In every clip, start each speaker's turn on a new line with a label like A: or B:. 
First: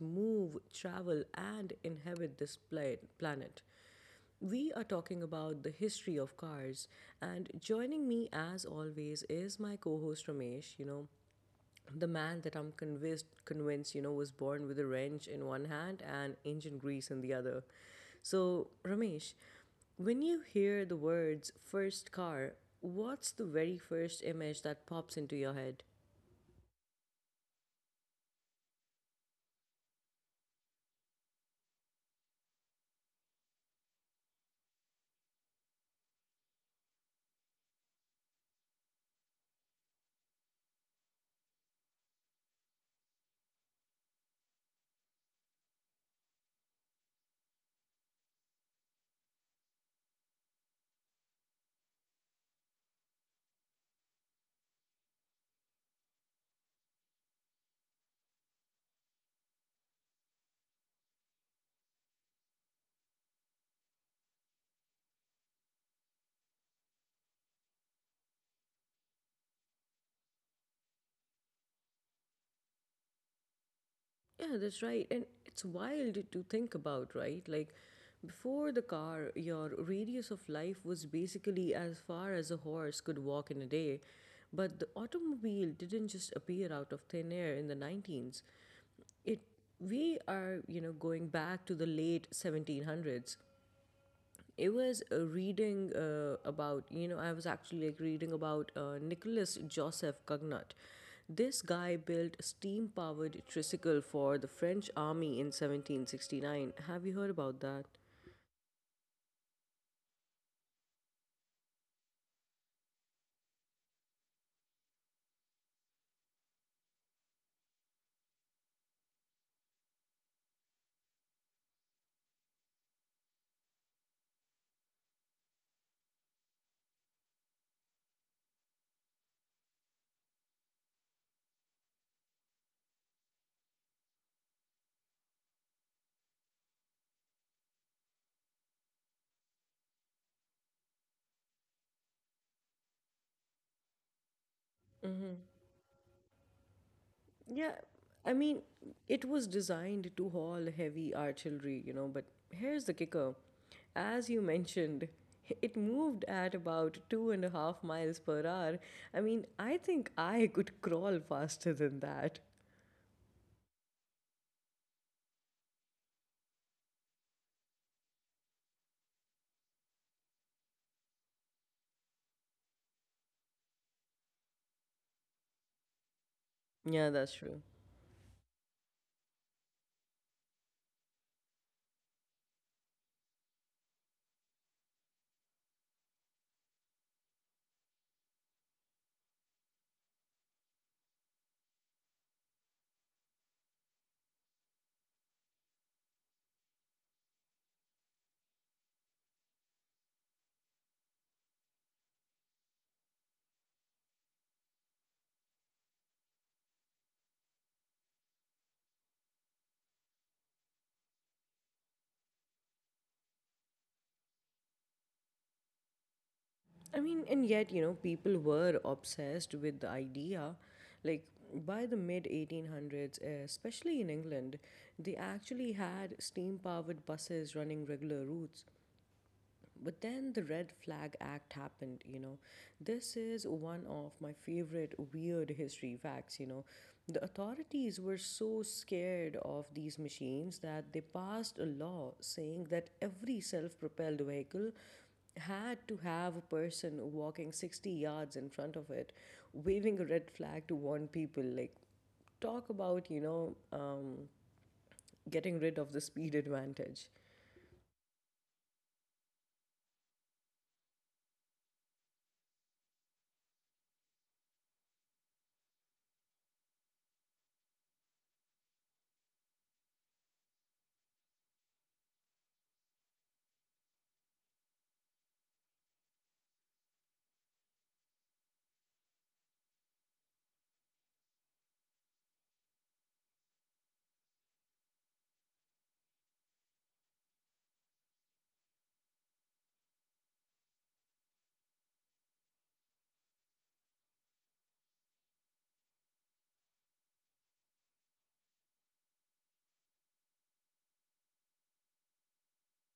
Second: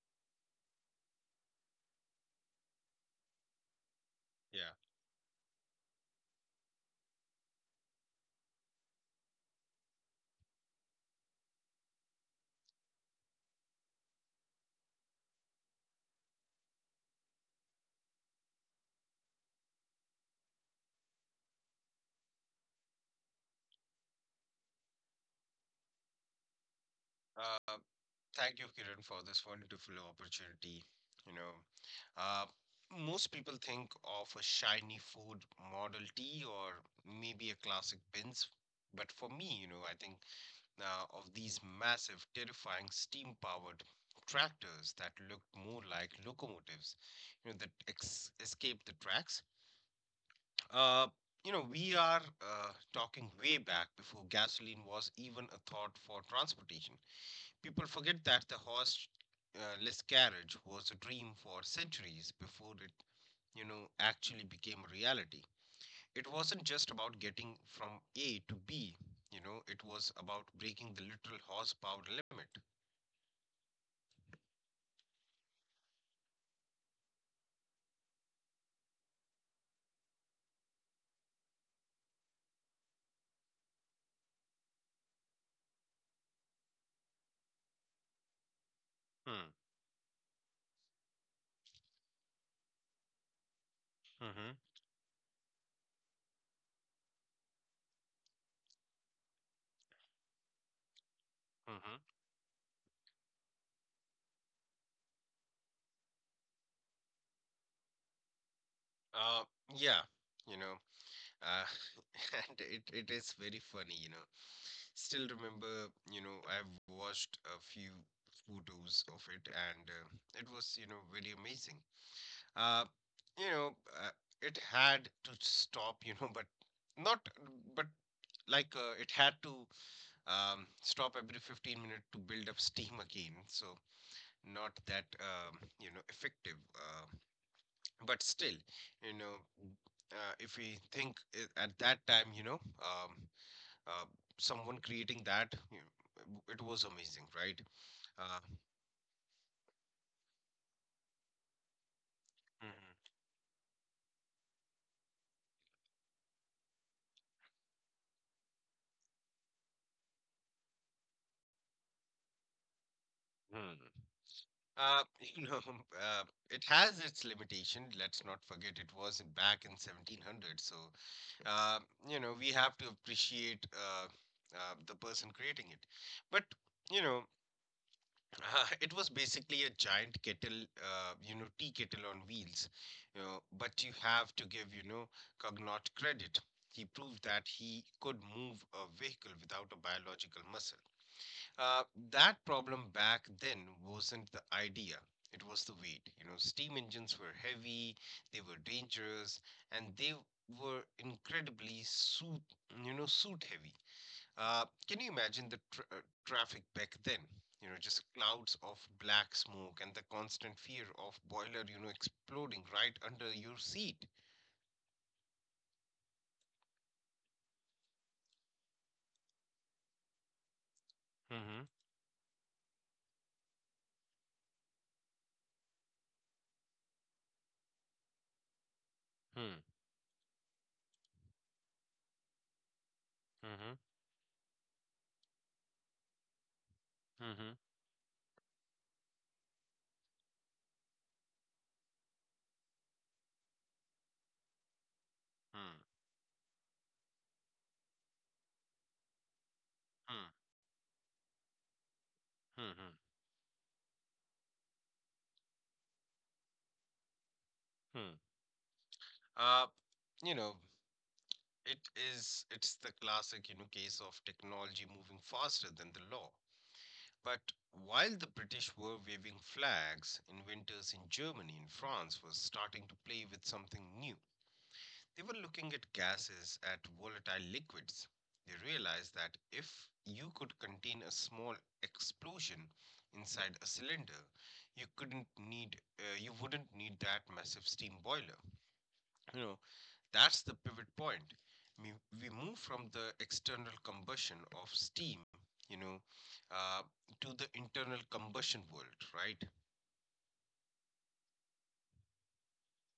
A: move, travel, and inhabit this planet.
B: Yeah.
A: We are talking about the history of cars, and joining me as always is my co host Ramesh. The man that I'm convinced was born with a wrench in one hand and engine grease in the other. So Ramesh, when you hear the words first car, what's the very first image that pops into your head?
B: Uh, Thank you, Kiran, for this wonderful opportunity. You know, uh, Most people think of a shiny food Model T or maybe a classic Benz. But for me, I think of these massive, terrifying steam powered tractors that looked more like locomotives, that escaped the tracks. Uh, we are talking way back before gasoline was even a thought for transportation. People forget that the horseless carriage was a dream for centuries before it actually became a reality. It wasn't just about getting from A to B, it was about breaking the literal horsepower limit.
A: Yeah, that's right. And it's wild to think about, right? Like before the car, your radius of life was basically as far as a horse could walk in a day. But the automobile didn't just appear out of thin air in the 19s. It
B: Hmm.
A: we are, you know, Going back to the late 1700s.
B: Mm-hmm.
A: It was reading about, you know, I was actually reading about Nicholas Joseph Cugnot. This
B: Mm-hmm.
A: guy built a steam-powered tricycle for the French army in 1769. Have you heard about that?
B: Uh, yeah. you know, uh, it is very funny, Still remember, I've watched a few photos of it, and it was, very amazing. uh, you know, uh, it had to stop, you know, but not, but it had to stop every 15 minutes to build up steam again. So not that effective, but still, you know, if we think at that time, um, uh, someone creating that, it was amazing, right?
A: Yeah, I
B: Uh,
A: mean, it was designed to haul heavy artillery, you know, but here's the kicker. As you mentioned, it moved at about 2.5 miles per hour. I mean, I think I could crawl faster than that.
B: mhm. Uh, you know, uh, it has its limitation. Let's not forget it was back in 1700. So, uh, we have to appreciate the person creating it. But, you
A: Yeah,
B: know,
A: that's true.
B: it was basically a giant kettle, tea kettle on wheels. But you have to give, Cognot credit. He proved that he could move a vehicle without a biological muscle. Uh, that problem back then wasn't the idea. It was the weight. You know, steam engines were heavy, they were dangerous, and they were incredibly suit heavy. Can you imagine the traffic back then? You know, just clouds of black smoke and the constant fear of boiler exploding right under your seat.
A: I mean, and yet, you know, people were obsessed with the idea. Like,
B: Mm-hmm.
A: by the mid 1800s, especially in England, they actually had steam powered buses running regular routes. But then the Red Flag Act happened, you know. This is
B: Mm-hmm.
A: one of my favorite weird history facts, you know. The
B: Mm-hmm.
A: authorities were so scared of these machines that they passed a law saying that every self propelled vehicle
B: Mm-hmm.
A: had to have a person walking 60 yards in front of it, waving a red flag to warn people. Like, talk
B: Mm-hmm.
A: about, you know, getting rid of the speed advantage.
B: Mm-hmm. Uh, you know, It is, it's the classic, case of technology moving faster than the law. But while the British were waving flags, inventors in Germany and France were starting to play with something new. They were looking at gases, at volatile liquids. They realized that if you could contain a small explosion inside a cylinder, you wouldn't need that massive steam boiler. You know, that's the pivot point. We, we move from the external combustion of steam, you know, uh, to the internal combustion world, right?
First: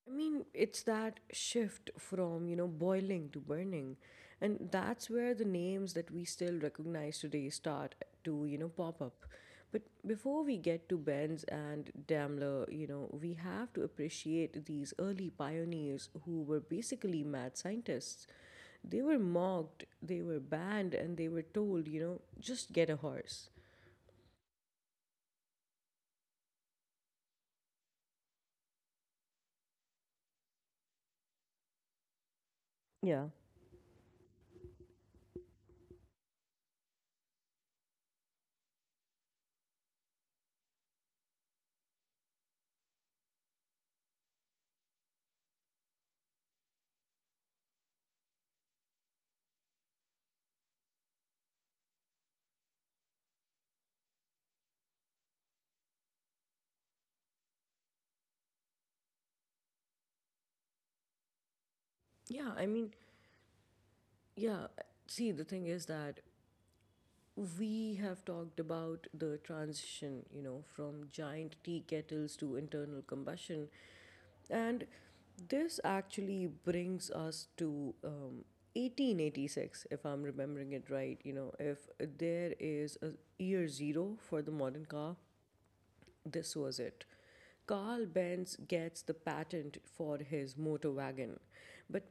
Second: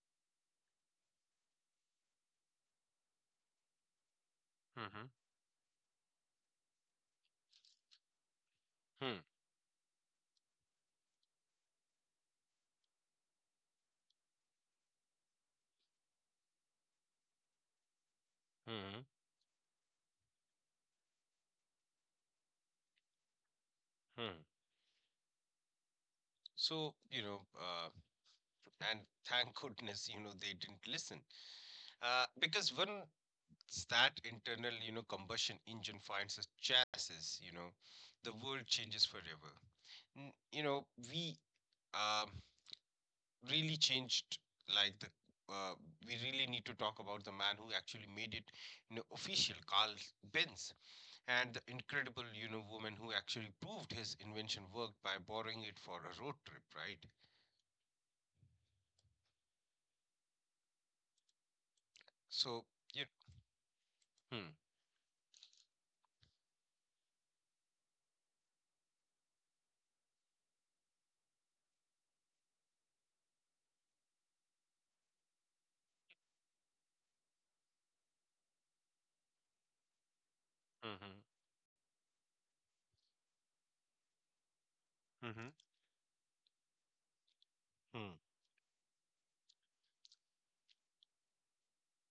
A: I mean, it's that shift from, you know, boiling to burning. And
B: Mm-hmm.
A: that's where the names that we still recognize today start to, you know, pop up. But before we get to Benz and Daimler, you know, we have to appreciate these early pioneers who were basically mad scientists. They
B: hmm
A: were mocked, they were banned, and they were told, you know, just get a horse.
B: hmm So, you know, uh, and thank goodness, they didn't listen. Because when
A: Yeah.
B: that internal combustion engine finds a chassis, the world changes forever. N- You know, we, um, really changed like the uh, we really need to talk about the man who actually made it, official, Carl Benz, and the incredible, woman who actually proved his invention worked by borrowing it for a road trip, right?
A: Yeah,
B: So,
A: I mean,
B: you hmm,
A: yeah. See, the thing is that we have talked about the transition, you know, from giant tea kettles to internal combustion. And this actually brings us to 1886, if I'm remembering it
B: mm-hmm,
A: right. You know, if there is a year zero for the modern car,
B: mm-hmm,
A: this was it. Carl
B: mm,
A: Benz gets the patent for his motor wagon. But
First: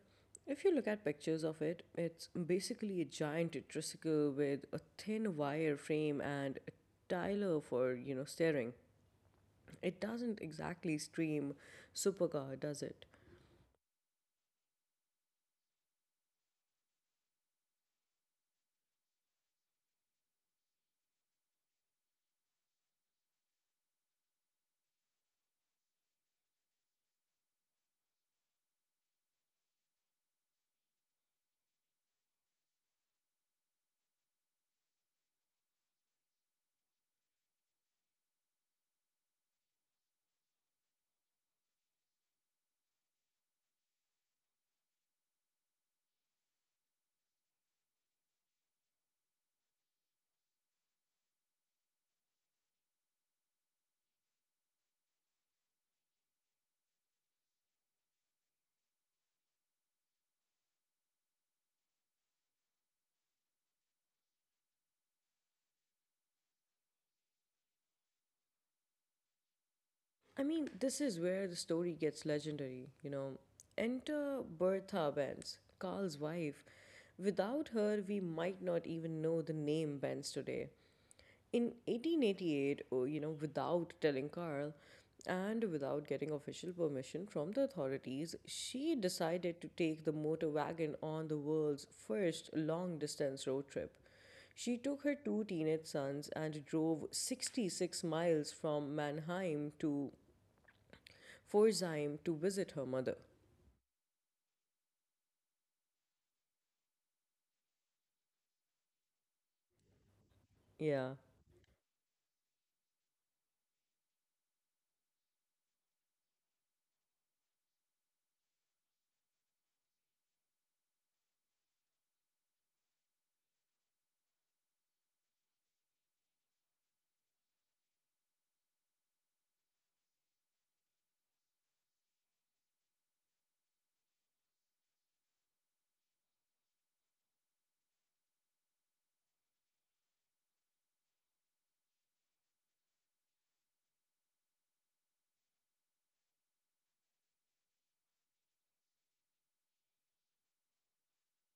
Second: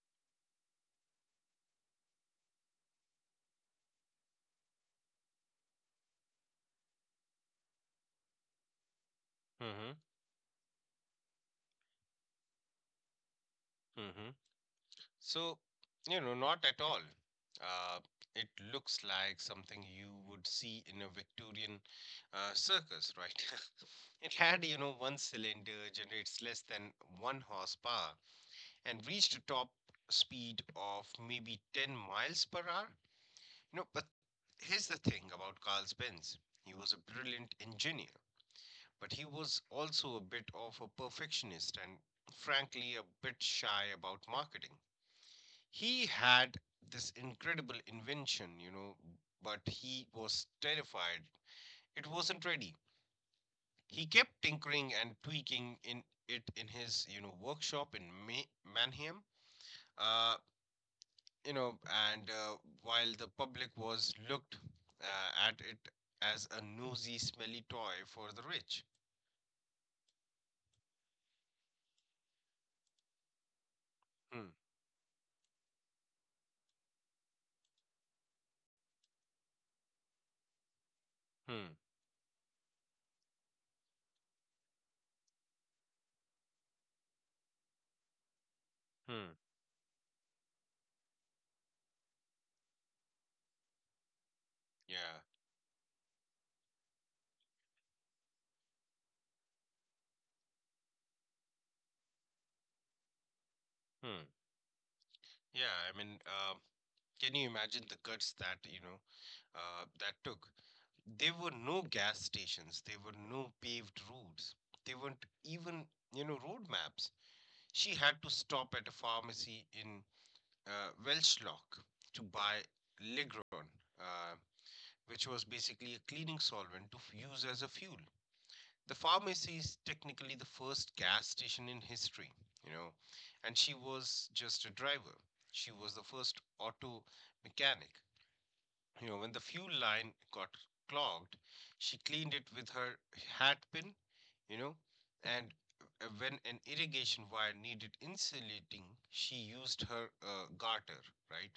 A: if you look at pictures of it, it's basically a giant tricycle with a thin wire frame and a Tyler for, you know, steering.
B: mm-hmm,
A: It doesn't exactly scream supercar, does it?
B: mm-hmm. so, you know, Not at all. Uh, it looks like something you would see in a Victorian circus, right? It had, one cylinder generates less than one horsepower and reached a top speed of maybe 10 miles per hour. You know, but here's the thing about Carl Benz. He was a brilliant engineer, but he was also a bit of a perfectionist and frankly a bit shy about marketing. He had this incredible invention, but he was terrified. It wasn't ready. He kept tinkering and tweaking in it in his, you know, workshop in Manheim. Uh, you know, and While the public was looked at it as a nosy, smelly toy for the rich.
A: I mean, this is where the story gets legendary, you know. Enter
B: Hmm.
A: Bertha Benz, Carl's wife. Without her, we might not even know the name Benz today. In
B: Hmm.
A: 1888, you know, without telling Karl and without getting official permission from the authorities, she
B: Hmm.
A: decided to take the motor wagon on the world's first long distance road trip. She took her
B: Yeah.
A: two teenage sons and drove 66 miles from Mannheim to Pforzheim to visit her mother.
B: Hmm. Yeah, I mean, can you imagine the guts that, that took?
A: Yeah.
B: There were no gas stations, there were no paved roads, there weren't even, road maps. She had to stop at a pharmacy in Welchlock to buy Ligron, uh, which was basically a cleaning solvent to use as a fuel. The pharmacy is technically the first gas station in history, you know, and she was just a driver. She was the first auto mechanic. You know, when the fuel line got clogged, she cleaned it with her hat pin, you know, and when an irrigation wire needed insulating, she used her garter, right?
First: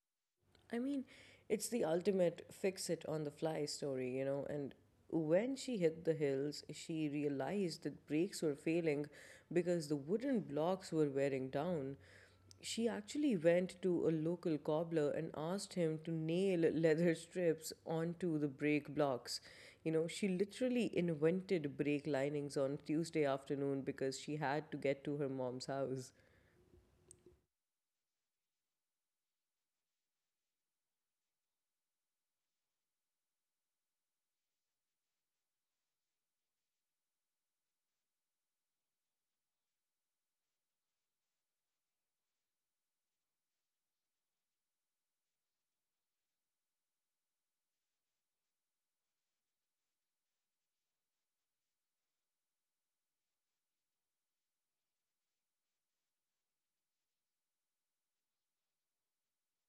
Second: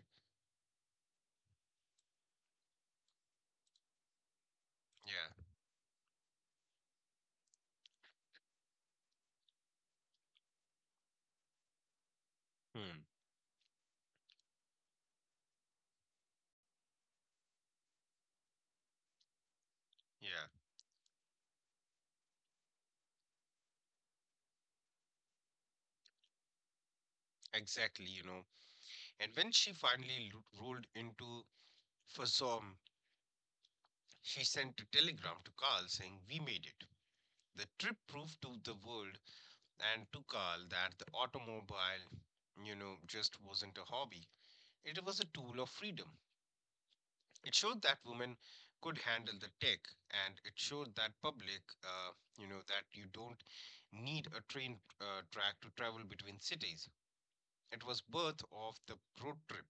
A: I mean, it's the ultimate fix it on the fly story, you know. And
B: Yeah.
A: when she hit the hills, she realized that brakes were failing because the wooden blocks were wearing down. She
B: Hmm.
A: actually went to a local cobbler and asked him to nail leather strips onto the brake blocks. You know, she
B: Yeah,
A: literally invented brake linings on Tuesday afternoon because she had to get to her mom's house.
B: exactly, and when she finally rolled into Fasom, she sent a telegram to Carl saying, "We made it." The trip proved to the world and to Carl that the automobile, just wasn't a hobby. It was a tool of freedom. It showed that women could handle the tech, and it showed that public, that you don't need a train track to travel between cities. It was birth of the road trip.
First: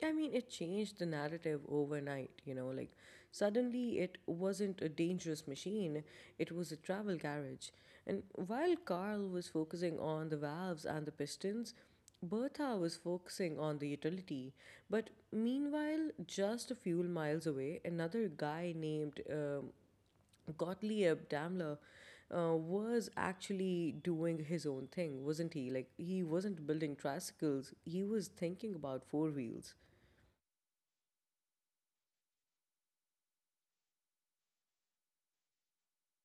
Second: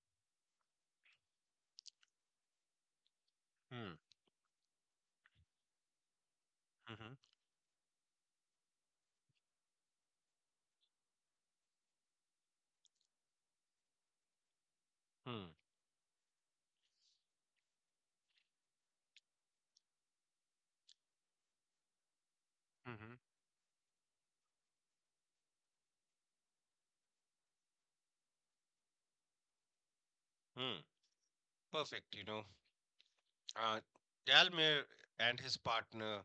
A: I mean, it changed the narrative overnight, you know, like suddenly it wasn't a dangerous machine, it was a
B: Hmm.
A: travel carriage. And while Carl was focusing on the valves and the pistons, Bertha was focusing on the utility. But
B: Hmm.
A: meanwhile, just a few miles away, another guy named Gottlieb Daimler was
B: hmm
A: actually doing his own thing, wasn't he? Like, he wasn't building tricycles, he was thinking about four wheels.
B: Hmm. Perfect. Uh, Dalmere and his partner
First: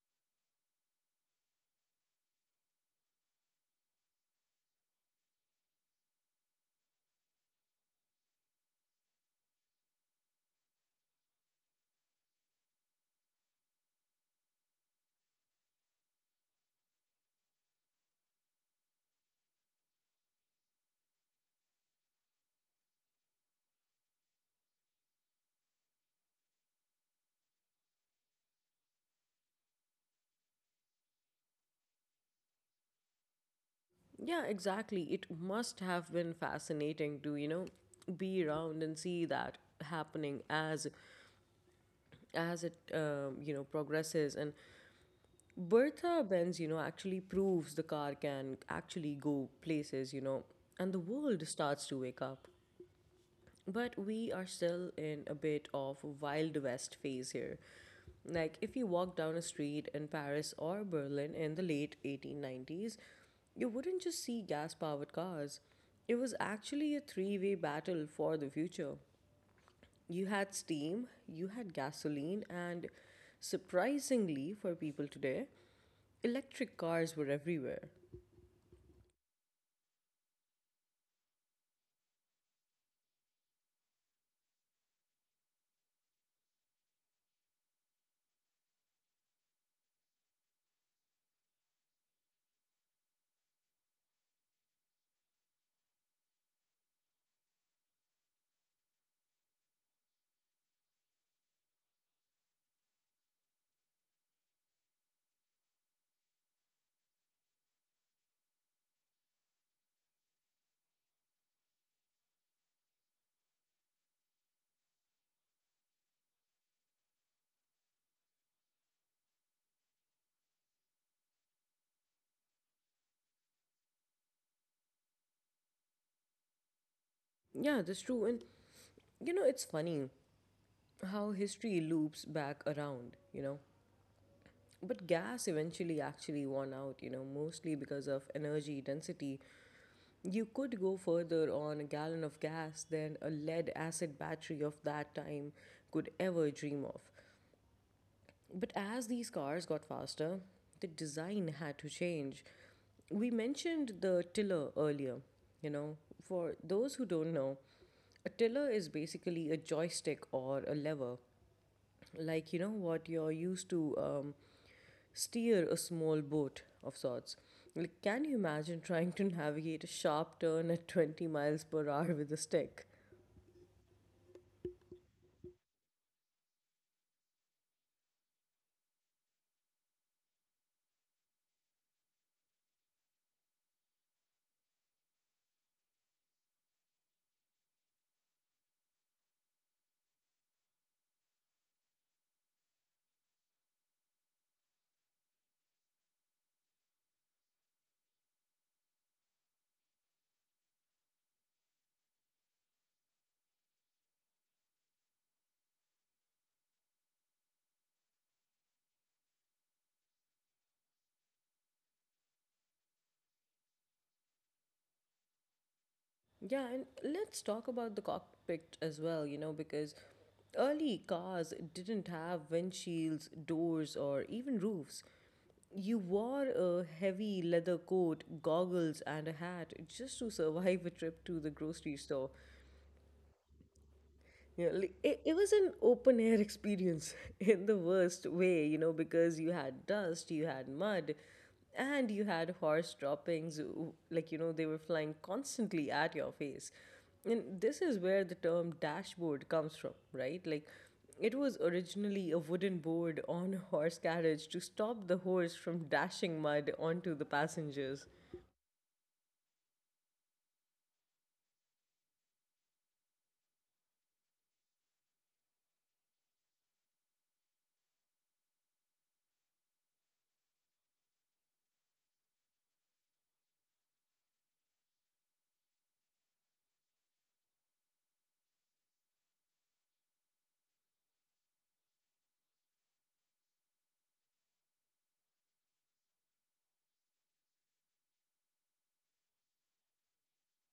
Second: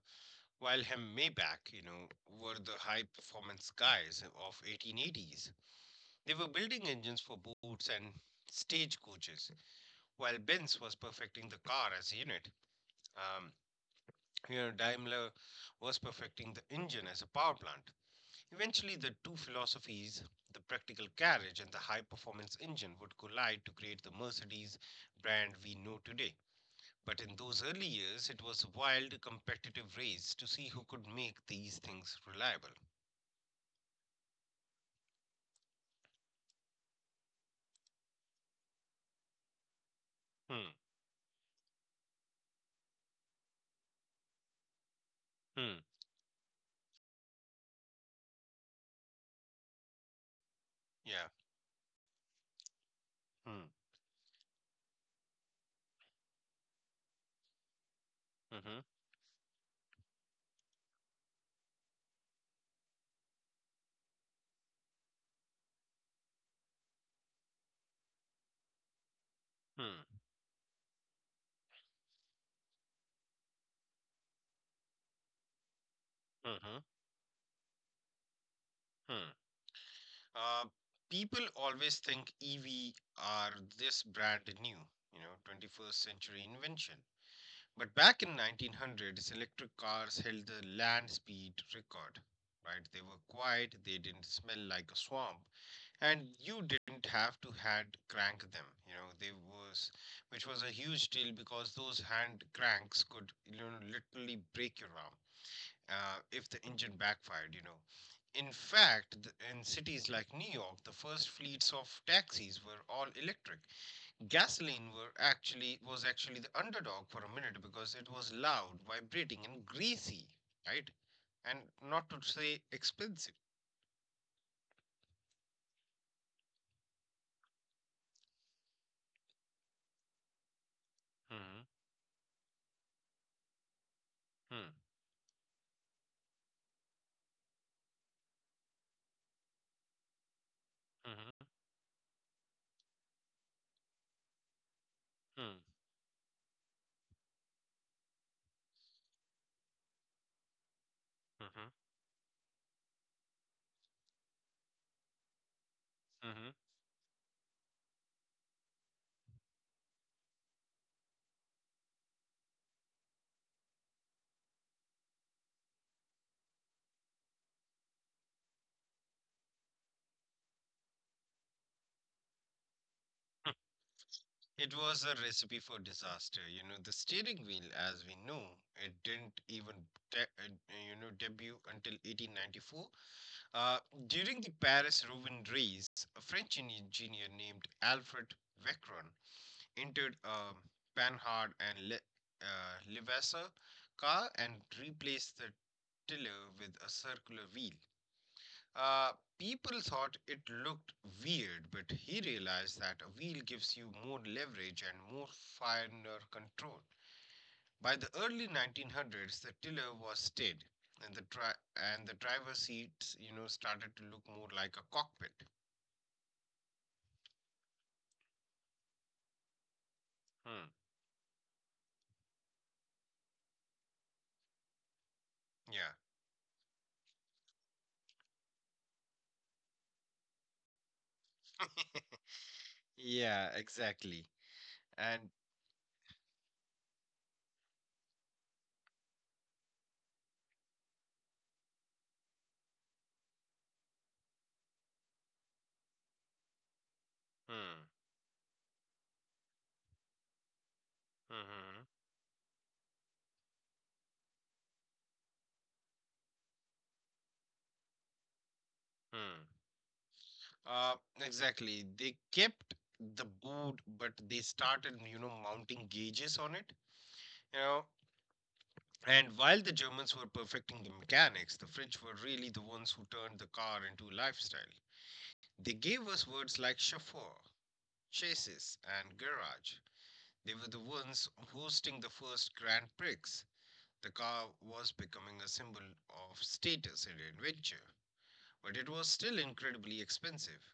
B: Wilhelm Maybach, were the high-performance guys of 1880s. They were building engines for boats and stage coaches, while Benz was perfecting the car as a unit. Um, Daimler was perfecting the engine as a power plant. Eventually, the two philosophies, the practical carriage and the high-performance engine, would collide to create the Mercedes brand we know today. But in those early years, it was a wild competitive race to see who could make these things reliable.
A: Yeah, exactly. It must have been fascinating to, you know, be around and see that happening
B: Hmm.
A: as it you know progresses. And
B: Hmm.
A: Bertha Benz you know actually proves the car can actually go places, you know, and the
B: Yeah.
A: world starts to wake up,
B: Hmm.
A: but we are still in a bit of Wild West phase here. Like, if
B: Mm-hmm.
A: you walk down a street in Paris or Berlin in the late 1890s, you wouldn't just see gas powered cars. It was actually a three-way battle for the future.
B: Hmm.
A: You had steam, you had gasoline, and surprisingly for people today, electric
B: Mm-hmm.
A: cars were everywhere.
B: Hmm. Uh, People always think EV are this brand new, 21st century invention. But back in 1900s, electric cars held the land speed record, right? They were quiet, they didn't smell like a swamp, and you didn't have to hand crank them, you know they was which was a huge deal because those hand cranks could, you know, literally break your arm if the engine backfired, in fact, in cities like New York the first fleets of taxis were all electric. Gasoline were actually was actually the underdog for a minute because it was loud, vibrating and greasy, right, and not to say expensive.
A: Yeah, that's true. And you know, it's funny how history loops back around, you know?
B: Mm-hmm.
A: But gas eventually actually won out, you know, mostly because of energy density. You could go further
B: Mm-hmm.
A: on a gallon of gas than a lead acid battery of that time could ever dream of. But as these cars got faster, the design
B: Mm-hmm.
A: had to change. We mentioned the tiller earlier, you know,
B: Mm-hmm.
A: for those who don't know, a tiller is basically a joystick or a lever like you know what you're used to steer a small boat of sorts. Like, can you imagine trying to navigate a sharp turn at 20 miles per hour with a stick?
B: It was a recipe for disaster. You know, the steering wheel, as we know, it didn't even, debut until 1894. Uh, During the Paris-Rouen race, a French engineer named Alfred Vecron entered a Panhard and Levasseur car and replaced the tiller with a circular wheel. Uh, People thought it looked weird, but he realized that a wheel gives you more leverage and more finer control. By the early 1900s, the tiller was steady, and the driver's seats, started to look more like a cockpit.
A: Yeah, and let's talk about the cockpit as well, you know, because
B: Hmm.
A: early cars didn't have windshields, doors, or even roofs.
B: Yeah.
A: You wore a heavy leather coat, goggles, and a hat just to survive a trip to the grocery store.
B: Yeah, exactly.
A: Yeah, li- it,
B: And
A: it was an open air experience in the worst way, you know, because you had dust, you had mud, and you had horse droppings. Like, you know, they were flying constantly at your face. And this
B: Hmm.
A: is where the term dashboard comes from, right? Like, it was
B: Hmm.
A: originally a wooden board on a horse carriage to stop the horse from dashing mud onto the passengers.
B: Hmm. Exactly. They kept the boot, but they started, mounting gauges on it. You know, And while the Germans were perfecting the mechanics, the French were really the ones who turned the car into a lifestyle. They gave us words like chauffeur, chassis, and garage. They were the ones hosting the first Grand Prix. The car was becoming a symbol of status and adventure, but it was still incredibly expensive.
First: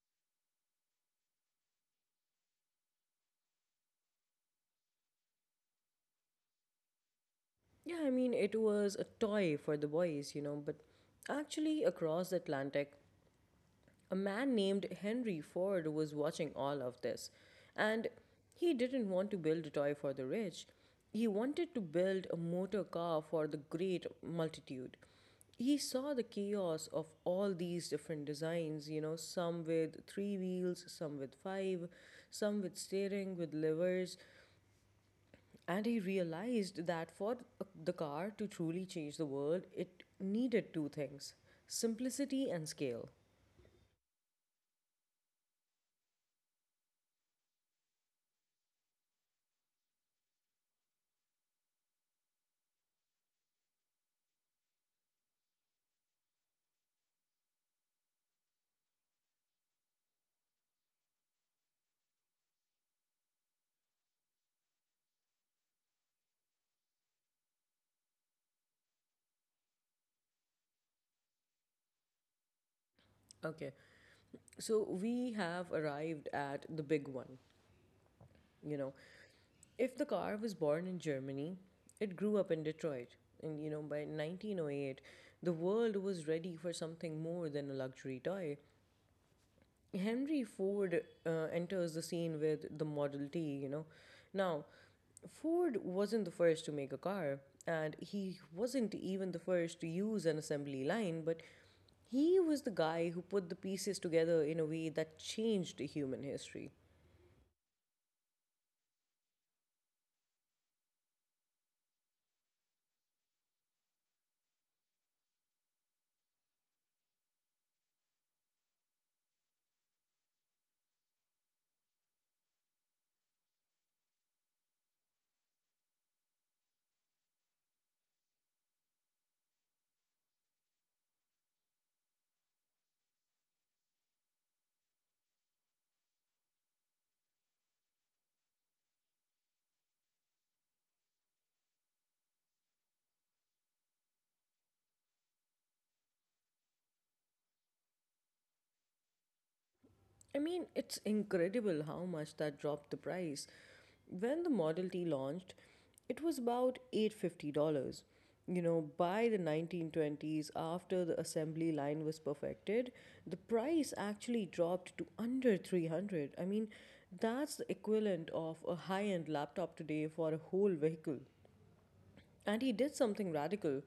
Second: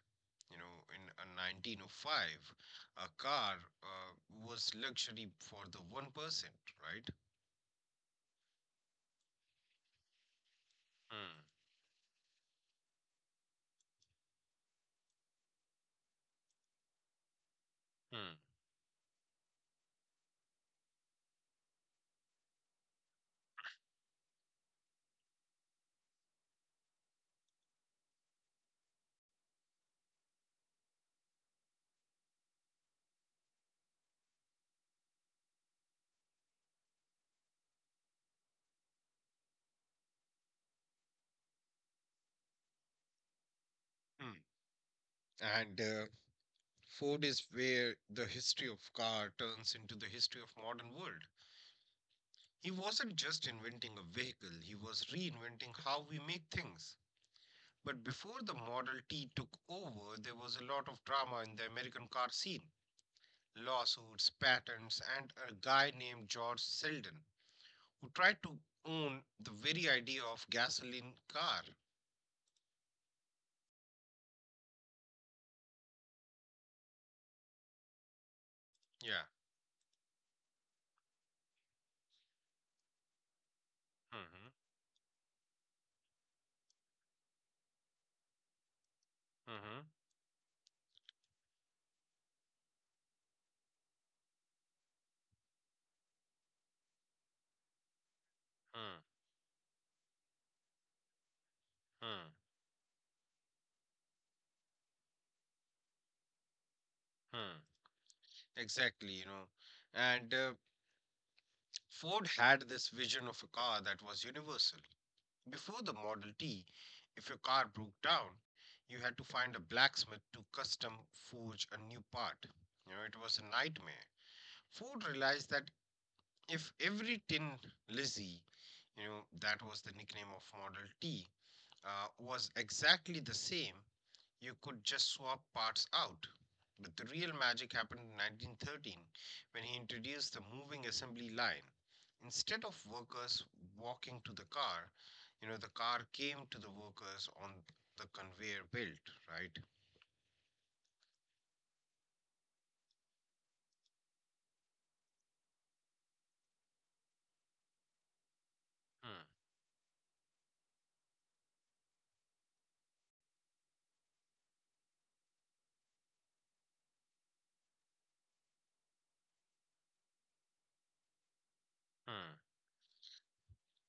B: You know, in 1905, a car uh, was luxury for the one person, right?
A: Yeah, I mean, it was a toy for the boys, you know, but
B: Hmm.
A: actually, across the Atlantic, a man named Henry Ford was watching all of this, and he didn't want to build a toy for the rich. He wanted to build a motor car for the great multitude. He saw the chaos of all these different designs, you know, some with three wheels, some with five, some with steering, with levers, and he realized that for the car to truly change the world, it needed two things: simplicity and scale.
B: Hmm. Mm. And Ford is where the history of car turns into the history of modern world. He wasn't just inventing a vehicle, he was reinventing how we make things. But before the Model T took over, there was a lot of drama in the American car scene. Lawsuits, patents, and a guy named George Selden who tried to own the very idea of gasoline car.
A: Okay, so we have arrived at the big one, you know.
B: Yeah.
A: If the car was born in Germany, it grew up in Detroit. And you know, by
B: Mm-hmm.
A: 1908, the world was ready for something more than a luxury toy.
B: Mm-hmm.
A: Henry Ford enters the scene with the Model T, you know. Now, Ford wasn't the first to make a car, and he wasn't even the first to use an assembly line, but
B: Mm-hmm.
A: he was the guy who put the pieces together in a way that changed human history.
B: Mm-hmm. Exactly, and Ford had this vision of a car that was universal. Before the Model T, if your car broke down, you had to find a blacksmith to custom forge a new part. You know, it was a nightmare. Ford realized that if every tin Lizzie, that was the nickname of Model T, was exactly the same, you could just swap parts out. But the real magic happened in 1913 when he introduced the moving assembly line. Instead of workers walking to the car, the car came to the workers on the conveyor belt, right?
A: I mean, it's incredible how much that dropped the price. When the Model T launched, it was about $850. You know,
B: Hmm,
A: by the 1920s, after the assembly line was perfected, the price actually dropped to under 300. I mean, that's the equivalent of a high-end laptop today for a whole vehicle.
B: hmm,
A: And he did something radical.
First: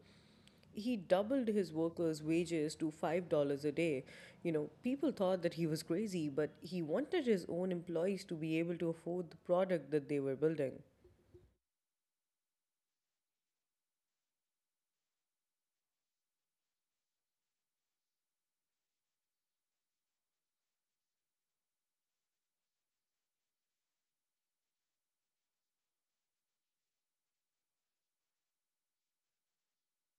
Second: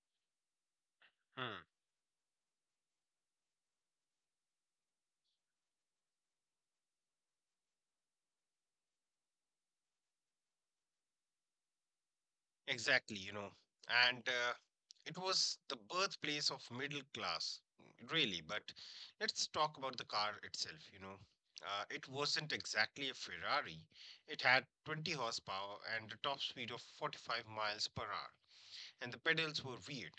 A: He doubled
B: hmm.
A: his workers' wages to $5 a day. You know, people thought that he was crazy, but he wanted his own employees to be able to afford the product that they were building.
B: Exactly, and it was the birthplace of middle class, really. But let's talk about the car itself, It wasn't exactly a Ferrari. It had 20 horsepower and a top speed of 45 miles per hour, and the pedals were weird.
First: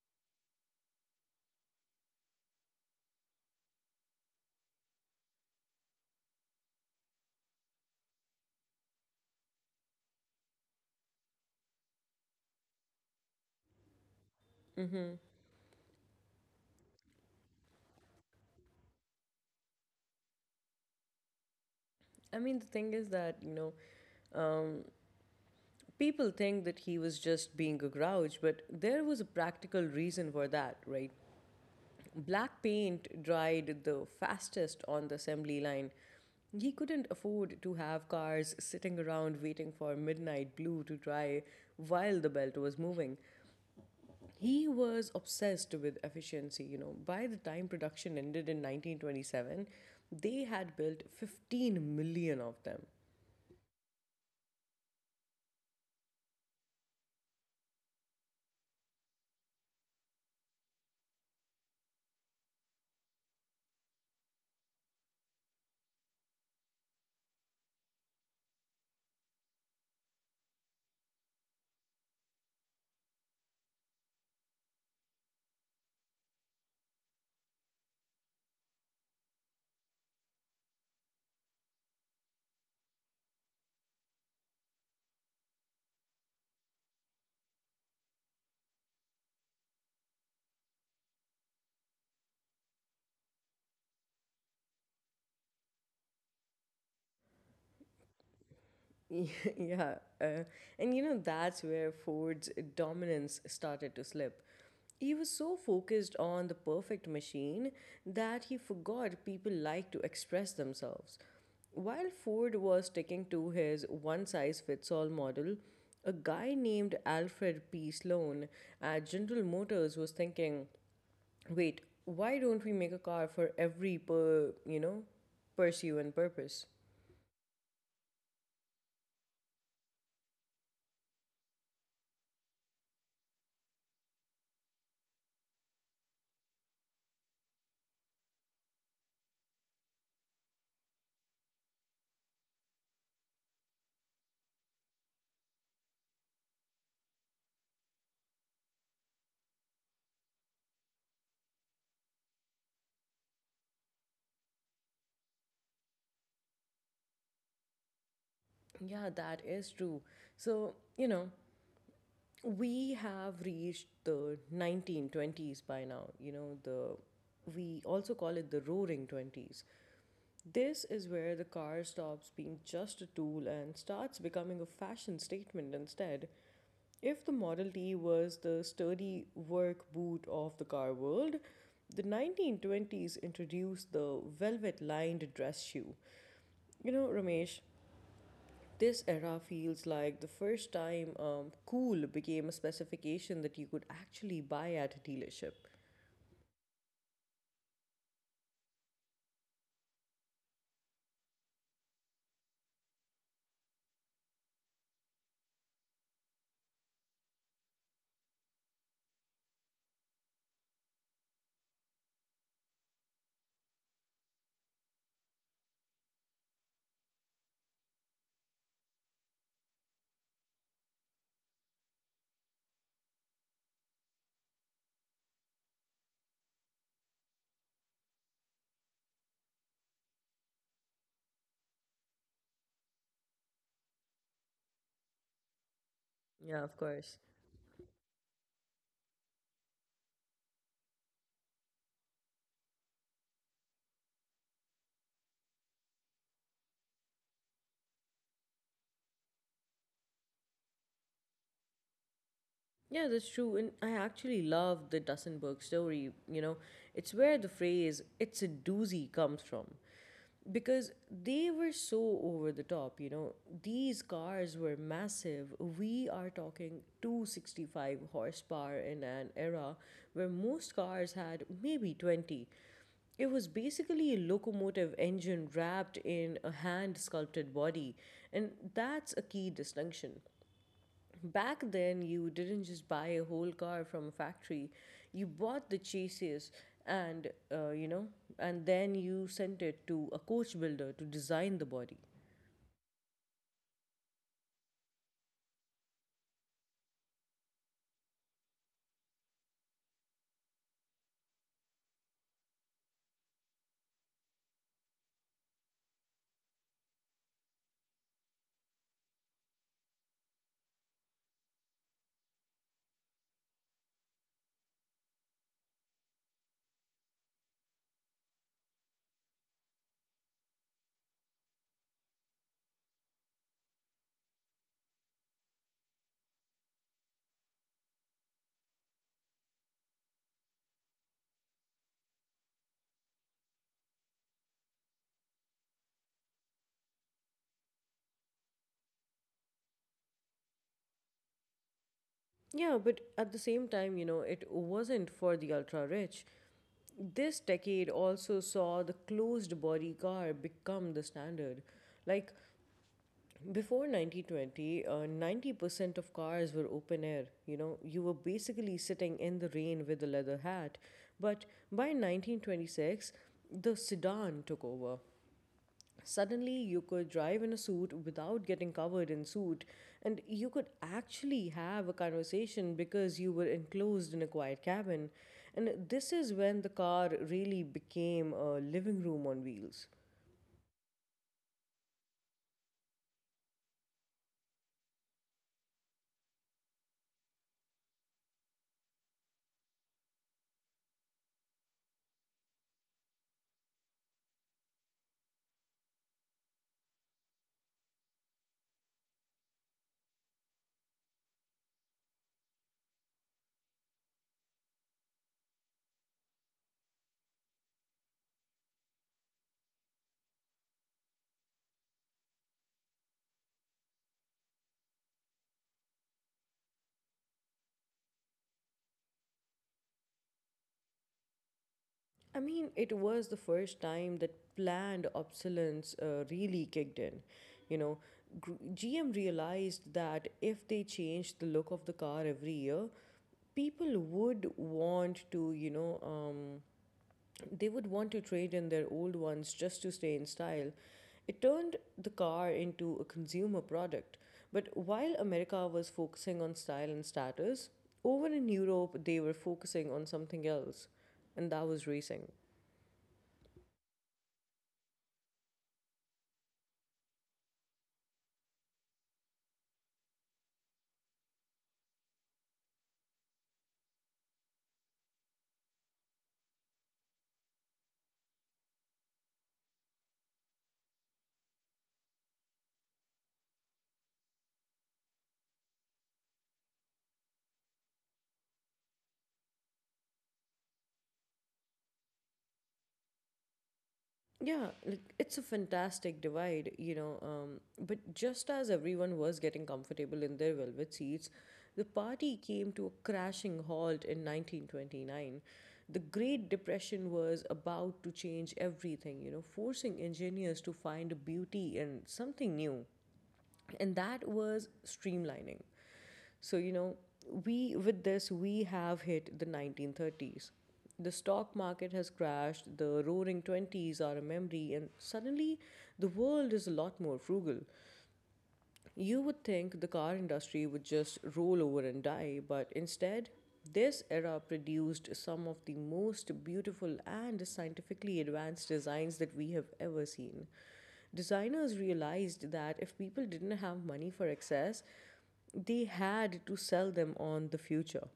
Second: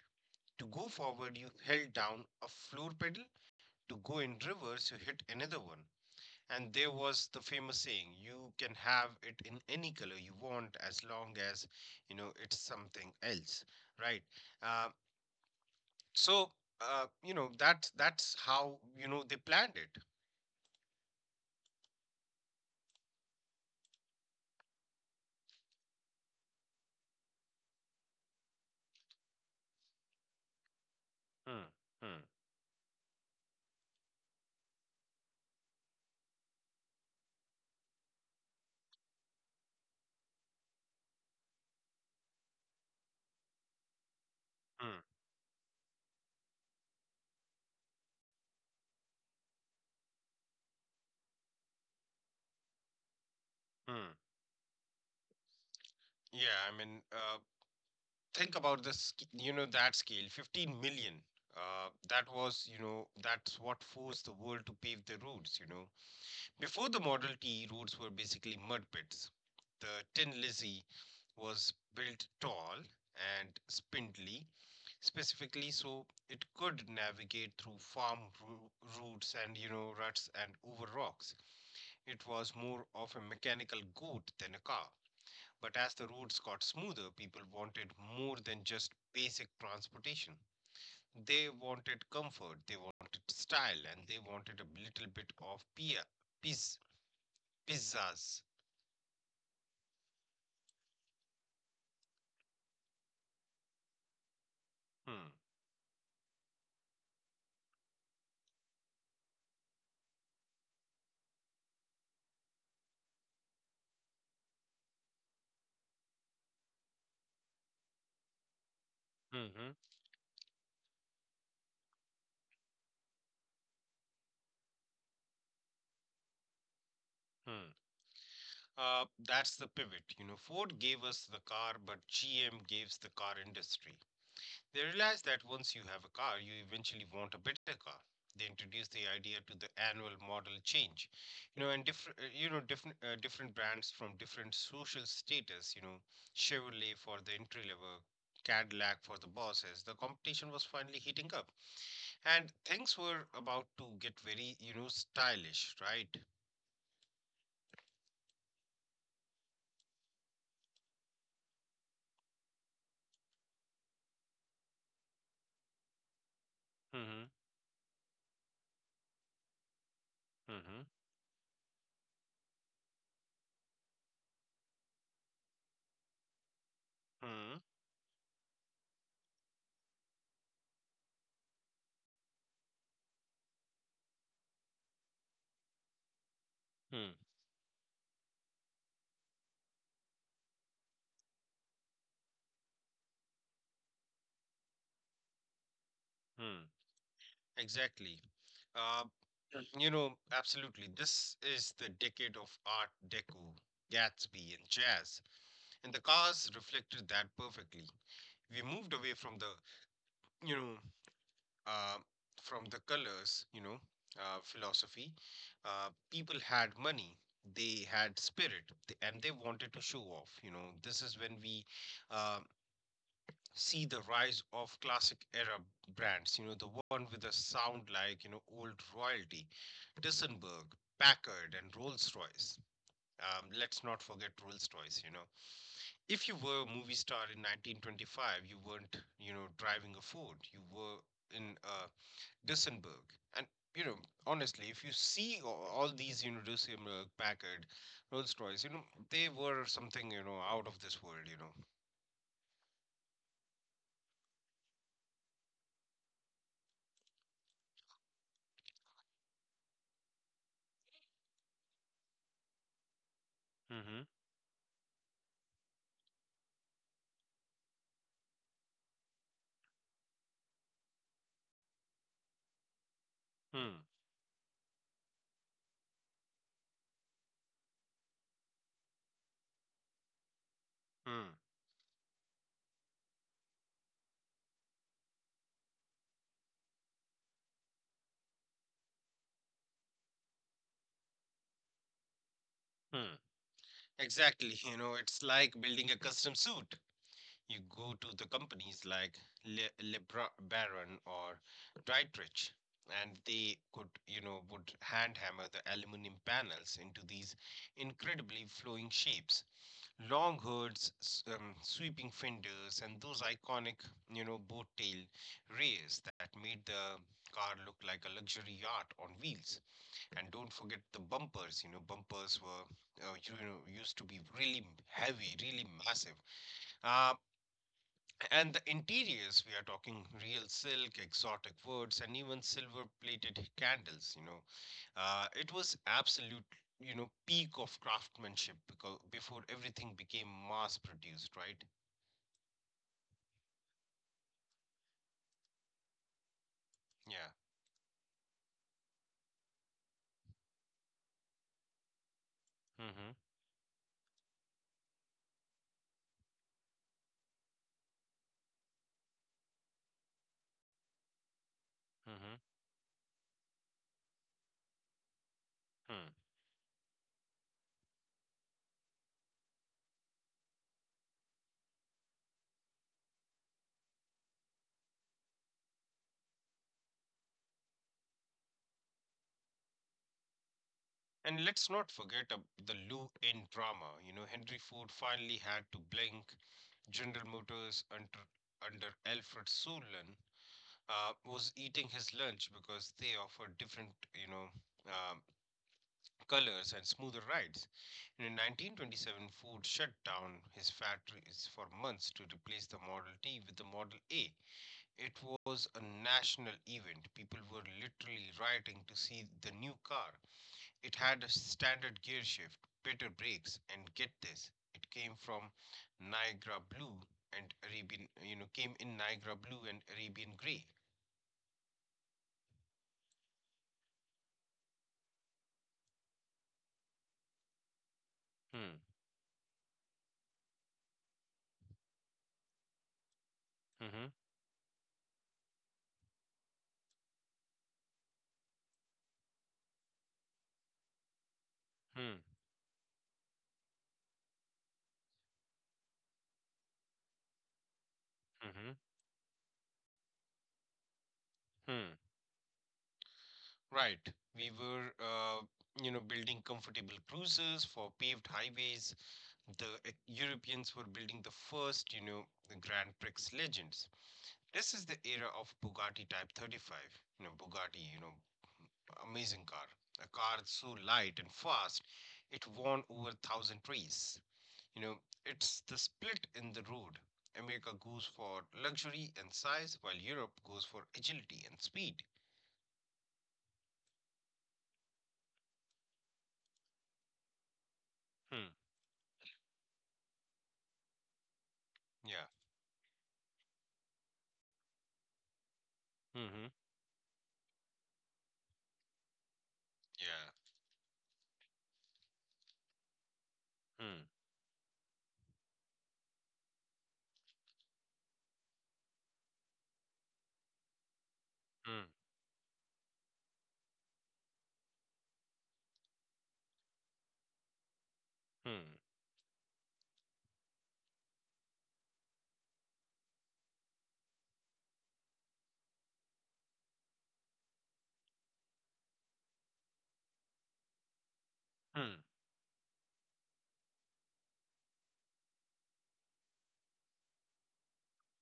B: To go forward, you held down a floor pedal. To go in reverse, you hit another one. And there was the famous saying, "You can have it in any color you want as long as, it's something else." Right? Uh, so, that's how, they planned it.
A: I mean, the thing is that, you know, um, people think that he was just being a grouch, but there was a practical reason for that, right?
B: Hmm. Hmm.
A: Black paint dried the fastest on the assembly line. He couldn't afford to have cars sitting around waiting for midnight blue to dry while the belt was moving. He
B: Hmm.
A: was obsessed with efficiency, you know. By the time production ended in 1927, they had built 15 million of them.
B: Hmm. Yeah, I mean, think about this, you know, that scale, 15 million. That was, that's what forced the world to pave the roads, you know. Before the Model T, roads were basically mud pits. The Tin Lizzy was built tall and spindly, specifically so it could navigate through farm roots and, you know, ruts and over rocks. It was more of a mechanical goat than a car. But as the roads got smoother, people wanted more than just basic transportation. They wanted comfort, they wanted style, and they wanted a little bit of piz, pizzas.
A: Yeah, uh, and you know, that's where Ford's dominance started to slip. He
B: Hmm.
A: was so focused on the perfect machine that he forgot people like to express themselves. While Ford was sticking to his one size fits all model, a guy named Alfred P. Sloan at General
B: Mm-hmm.
A: Motors was thinking, wait, why don't we make a car for every pursue and purpose?
B: That's the pivot. You know, Ford gave us the car, but GM gives the car industry. They realized that once you have a car, you eventually want a better car. They introduced the idea to the annual model change, you know, and different different brands from different social status. You know, Chevrolet for the entry level, Cadillac for the bosses. The competition was finally heating up, and things were about to get very, you know, stylish, right?
A: Yeah, that is true. So, you know, we have reached the 1920s by now, you know, the
B: Mm-hmm.
A: we also call it the roaring 20s.
B: Mm-hmm.
A: This is where the car stops being just a tool and starts becoming a fashion statement instead. If the
B: Hmm.
A: Model T was the sturdy work boot of the car world, the 1920s introduced the velvet lined dress shoe. You know,
B: Hmm.
A: Ramesh, this era feels like the first time cool became a specification that you could actually buy at a dealership.
B: Hmm. Exactly. Uh, Absolutely. This is the decade of Art Deco, Gatsby, and jazz, and the cars reflected that perfectly. We moved away from you know, uh, from the colors, philosophy. People had money. They had spirit, and they wanted to show off. You know, this is when we uh, see the rise of classic era brands, you know, the one with a sound like, you know, old royalty: Dissenberg, Packard, and Rolls Royce. Let's not forget Rolls Royce, you know. If you were
A: Yeah,
B: a
A: of
B: movie
A: course.
B: star in 1925, you weren't, you know, driving a Ford, you were in Dissenberg. And, you know, honestly, if you see all these, you know, Dissenberg, Packard, Rolls Royce, you know, they were something, you know, out of this world, you know.
A: Yeah, that's true. And I actually love the Dussenberg story. You know, it's where the phrase, it's a doozy, comes from. Because they were so over the top, you know.
B: Mm-hmm.
A: These cars were massive. We are talking 265 horsepower in an era where most cars had maybe 20. It was
B: Hmm.
A: basically a locomotive engine wrapped in a hand sculpted body, and that's a key distinction.
B: Hmm.
A: Back then, you didn't just buy a whole car from a factory, you bought the chassis and uh, you know and then you sent it to a coach builder to design the body.
B: Hmm. Exactly. You know, it's like building a custom suit. You go to the companies like Lebra Baron or Dietrich, and they could, you know, would hand hammer the aluminum panels into these incredibly flowing shapes. Long hoods, sweeping fenders, and those iconic, you know, boat tail rays that made the car look like a luxury yacht on wheels. And don't forget the bumpers. You know, bumpers were, used to be really heavy, really massive. Uh, and the interiors, we are talking real silk, exotic woods, and even silver-plated candles. It was absolute, you know, peak of craftsmanship because before everything became mass-produced, right?
A: Yeah, but at the same time, you know, it wasn't for the ultra rich.
B: Yeah.
A: This decade also saw the closed body car become the standard. Like,
B: Mm-hmm.
A: before 1920, 90% of cars were open air. You know, you were basically sitting in the rain with a leather hat. But by
B: Mm-hmm.
A: 1926, the sedan took over. Suddenly, you could drive in a suit without getting covered in soot, and you could actually have a conversation because you were enclosed in a quiet cabin. And this is when the car really became a living room on wheels.
B: And let's not forget the Lou in drama. You know, Henry Ford finally had to blink. General Motors under Alfred Sullivan was eating his lunch because they offered different, um colors and smoother rides. And in 1927, Ford shut down his factories for months to replace the Model T with the Model A. It was a national event. People were literally rioting to see the new car. It had a standard gear shift, better brakes, and get this, it came from Niagara Blue and Arabian, you know, came in Niagara Blue and Arabian Grey.
A: I mean, it was the first time that planned obsolescence really kicked in. You know,
B: Hmm.
A: GM realized that if they changed the look of the car every year, people
B: Hmm.
A: would want to, they would want to trade in their old ones just to stay in style. It turned the
B: Hmm.
A: car into a consumer product. But while America was focusing on style and status, over in
B: Hmm.
A: Europe they were focusing on something else, and that was
B: Hmm.
A: racing.
B: Right. We were, you know, building comfortable cruisers for paved highways. The Europeans were building the first, you know, the Grand Prix legends. This is the era of Bugatti Type 35. You know, Bugatti, you know, amazing car. A car so light and fast, it won over a thousand trees. You know, it's the split in the road. America goes for luxury and size, while Europe goes for agility and speed.
A: Yeah, like it's a fantastic divide, you know. But
B: Hmm.
A: just as everyone was getting comfortable in their velvet seats, the
B: Yeah,
A: party came to a crashing halt in 1929. The
B: hmm,
A: Great Depression was about to change everything, you know, forcing
B: yeah.
A: engineers to find beauty in something new, and
B: Hmm.
A: that was streamlining. So you know, we with this we have hit the 1930s. The stock
B: Hmm.
A: market has crashed, the roaring 20s are a memory, and suddenly the world is a lot more frugal.
B: Hmm.
A: You would think the car industry would just roll over and die, but instead this era produced some of the most beautiful and scientifically advanced designs that we have ever seen. Designers
B: Hmm.
A: realized that if people didn't have money for excess, they had to sell them on the future.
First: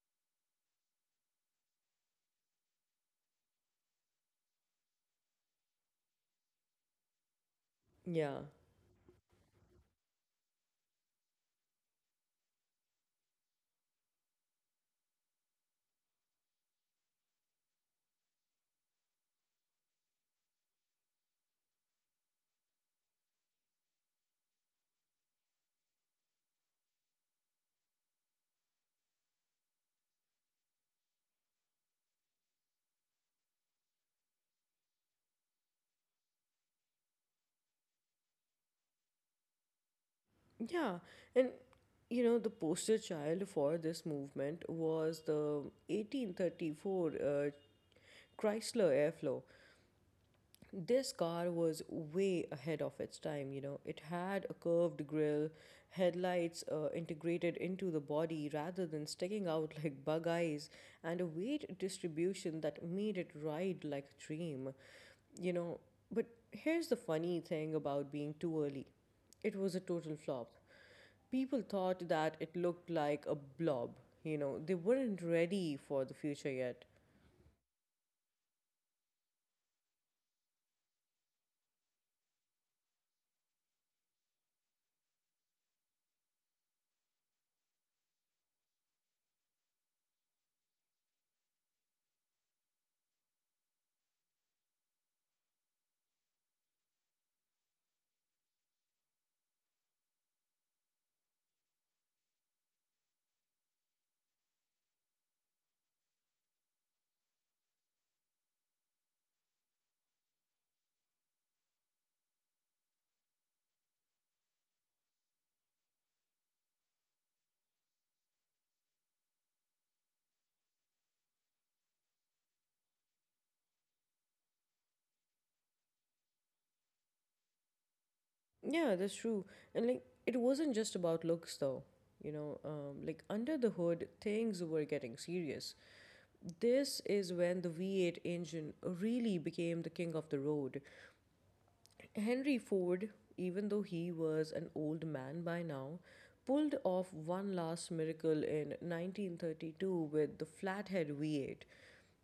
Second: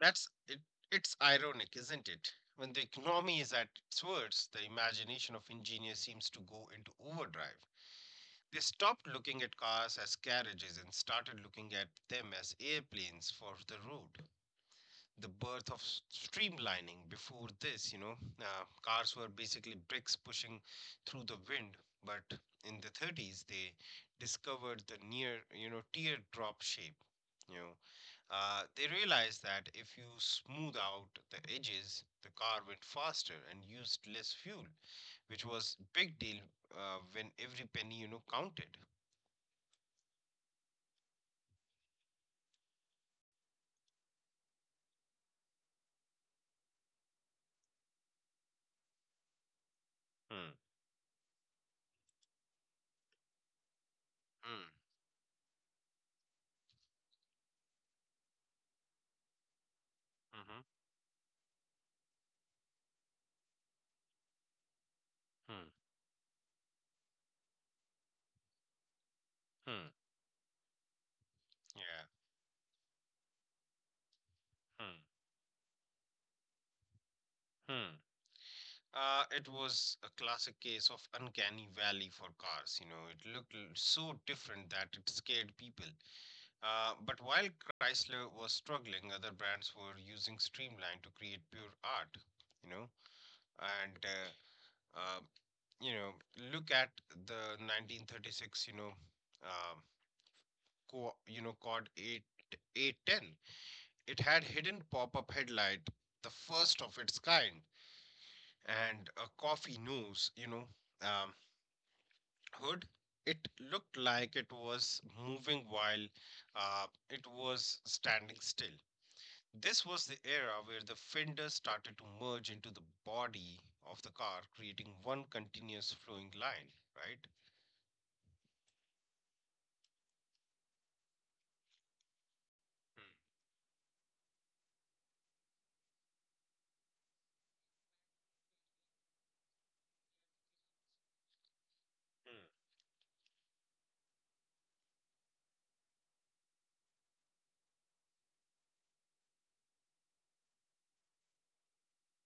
B: That's it. It's ironic, isn't it? When the economy is at its worst, the imagination of engineers seems to go into overdrive.
A: Yeah.
B: They stopped looking at cars as carriages and started looking at them as airplanes for the road. The birth of streamlining. Before this, cars were basically bricks pushing through the wind. But in the 30s, they discovered the near, you know, teardrop shape. You know, they realized that if you smooth out the edges, the car went faster and used less fuel, which was big deal when every penny, you know, counted.
A: Yeah. And you know, the poster child for this movement was the 1834 Chrysler Airflow.
B: Hmm.
A: This car was way ahead of its time. You know, it had a
B: Hmm.
A: curved grille, headlights integrated into the body rather than sticking out like bug
B: Mhm.
A: eyes, and a weight distribution that made it ride like a dream, you
B: Hmm.
A: know. But here's the funny thing about being too early: it was a
B: Hmm.
A: total flop. People
B: Yeah.
A: thought that it looked like a blob. You know, they
B: Hmm.
A: weren't ready for the future yet.
B: Hmm. It was a classic case of uncanny valley for cars. You know, it looked so different that it scared people. But while Chrysler was struggling, other brands were using Streamline to create pure art. You know, and uh, uh, you know, Look at the 1936. Uh, Quad 8 810. It had hidden pop-up headlight, the first of its kind, and a coffee nose, um, hood. It looked like it was moving while it was standing still. This was the era where the fender started to merge into the body of the car, creating one continuous flowing line,
A: Yeah, that's true. And like, it wasn't just about looks though. You know, like under the hood, things were getting serious. This is when the V8 engine really became the king of the road.
B: right?
A: Henry Ford, even though he was an old man by now, pulled off one last miracle in 1932 with the flathead V8.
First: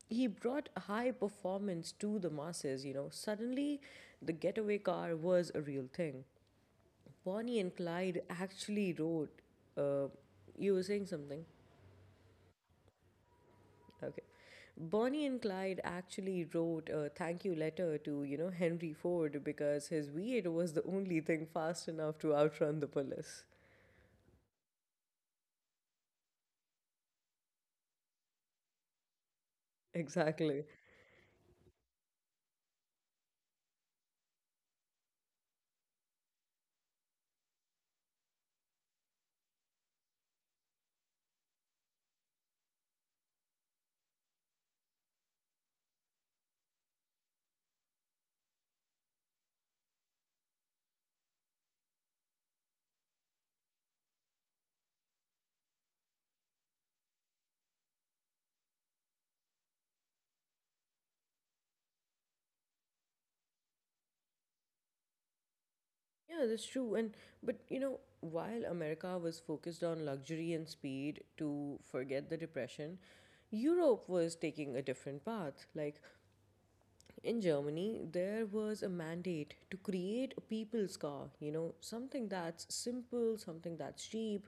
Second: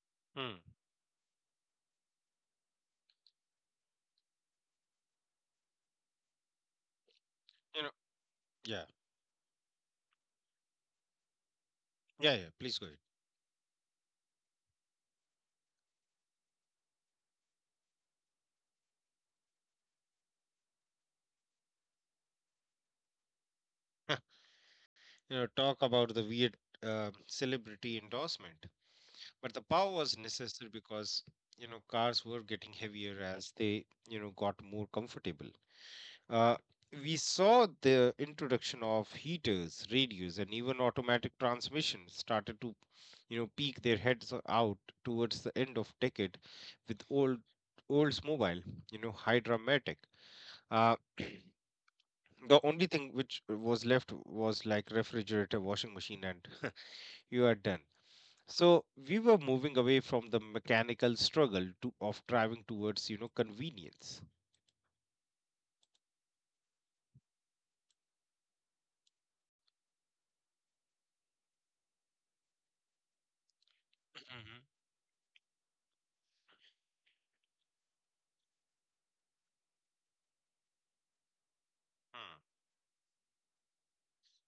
A: He
B: Hmm. Hmm.
A: brought high performance to the masses. You know, suddenly the getaway car was a real thing. Bonnie and
B: You know,
A: Clyde
B: yeah,
A: actually wrote. Uh, you were saying something?
B: yeah. Please go
A: Okay. Bonnie and Clyde actually wrote a thank you letter to, you know, Henry Ford because his V8 was the only thing fast enough to outrun the police.
B: ahead. You know, talk about the weird celebrity endorsement. But the power was
A: Exactly.
B: necessary because, you know, cars were getting heavier as they, you know, got more comfortable. uh, we saw the introduction of heaters, radios, and even automatic transmissions started to, you know, peek their heads out towards the end of decade with oldsmobile, you know, hydra matic. Uh, the only thing which was left was like refrigerator, washing machine, and you are done. So we were moving away from the mechanical struggle of driving towards, you know, convenience.
A: Yeah, that's true. And but you know, while America was focused on luxury and speed to forget the depression, Europe was
B: Mhm.
A: taking a different path. Like, in Germany, there was a mandate to create a people's car, you know, something
B: Mm.
A: that's simple, something that's cheap,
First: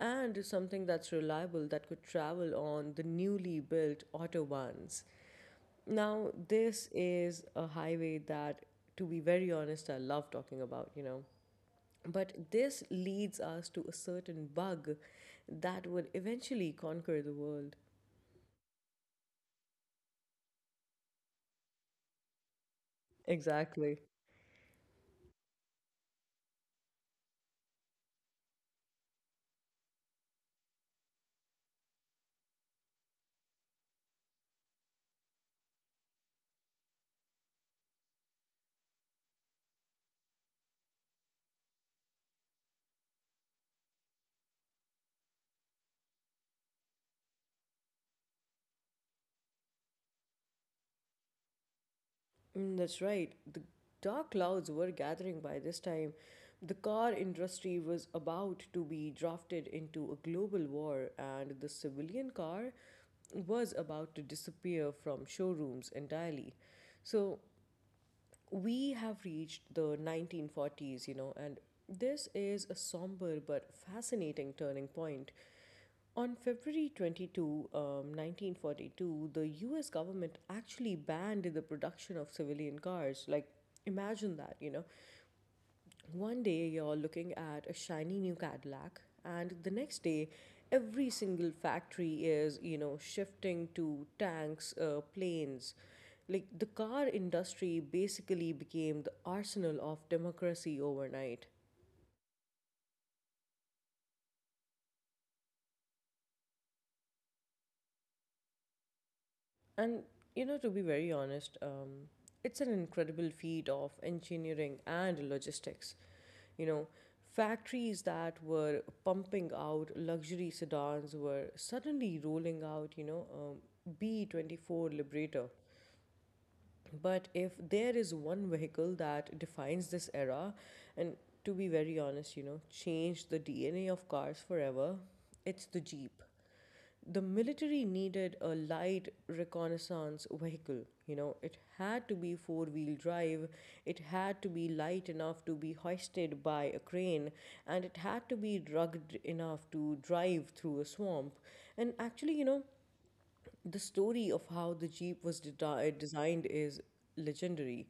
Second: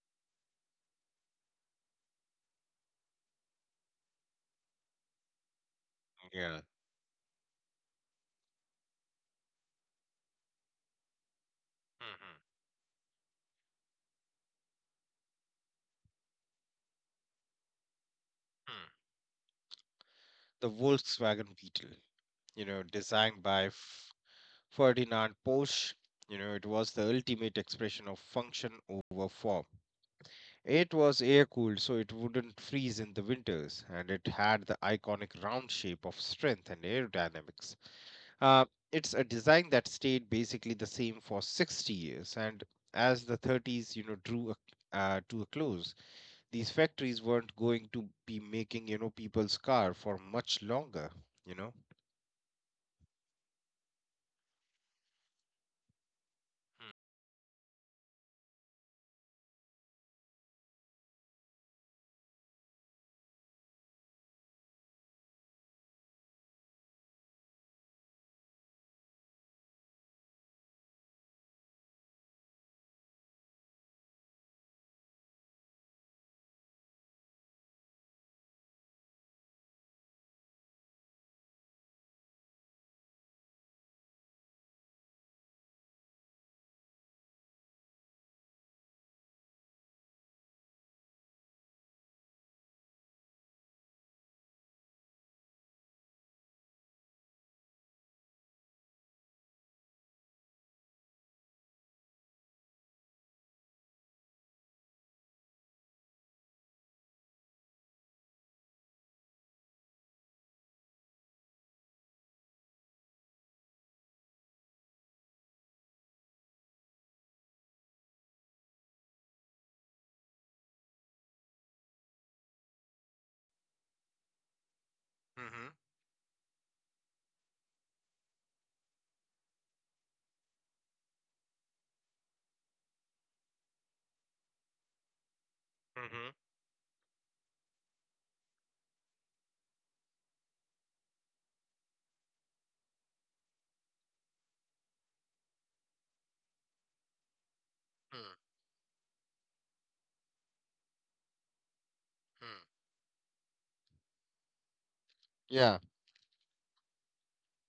A: and something that's reliable that could travel on the newly built autobahns. Now,
B: Yeah.
A: this is a highway that, to be very honest, I love talking about, you know. But
B: Mhm.
A: this leads us to a certain bug that would eventually conquer the world.
B: Mm. The Volkswagen Beetle, you know, designed by
A: Exactly.
B: Ferdinand Porsche, you know, it was the ultimate expression of function over form. It was air cooled, so it wouldn't freeze in the winters, and it had the iconic round shape of strength and aerodynamics. Uh, it's a design that stayed basically the same for 60 years, and as the 30s, you know, drew to a close, these factories weren't going to be making, you know, people's car for much longer, you know.
A: Mm, that's right. The dark clouds were gathering by this time. The car industry was about to be drafted into a global war, and the civilian car was about to disappear from showrooms entirely. So, we have reached the 1940s, you know, and this is a somber but fascinating turning point. On February 22, 1942, the US government actually banned the production of civilian cars. Like, imagine that, you know. One day you're looking at a shiny new Cadillac, and the next day, every single factory is, you know, shifting to tanks, planes. Like, the car industry basically became the arsenal of democracy overnight. And, you know, to be very honest, it's an incredible feat of engineering and logistics. You know, factories that were pumping out luxury sedans were suddenly rolling out, B24 Liberator.
B: Mm-hmm.
A: But if there is one vehicle that defines this era, and to be very honest, you know, changed the DNA of cars forever, it's the Jeep.
B: Mm-hmm.
A: The military needed a light reconnaissance vehicle. You know, it had to be four-wheel drive, it had to be light enough to be hoisted by a crane, and it had to be rugged enough to drive through a swamp. And actually, you know,
B: Mm-hmm.
A: the story of how the jeep was
B: Yeah,
A: designed is legendary.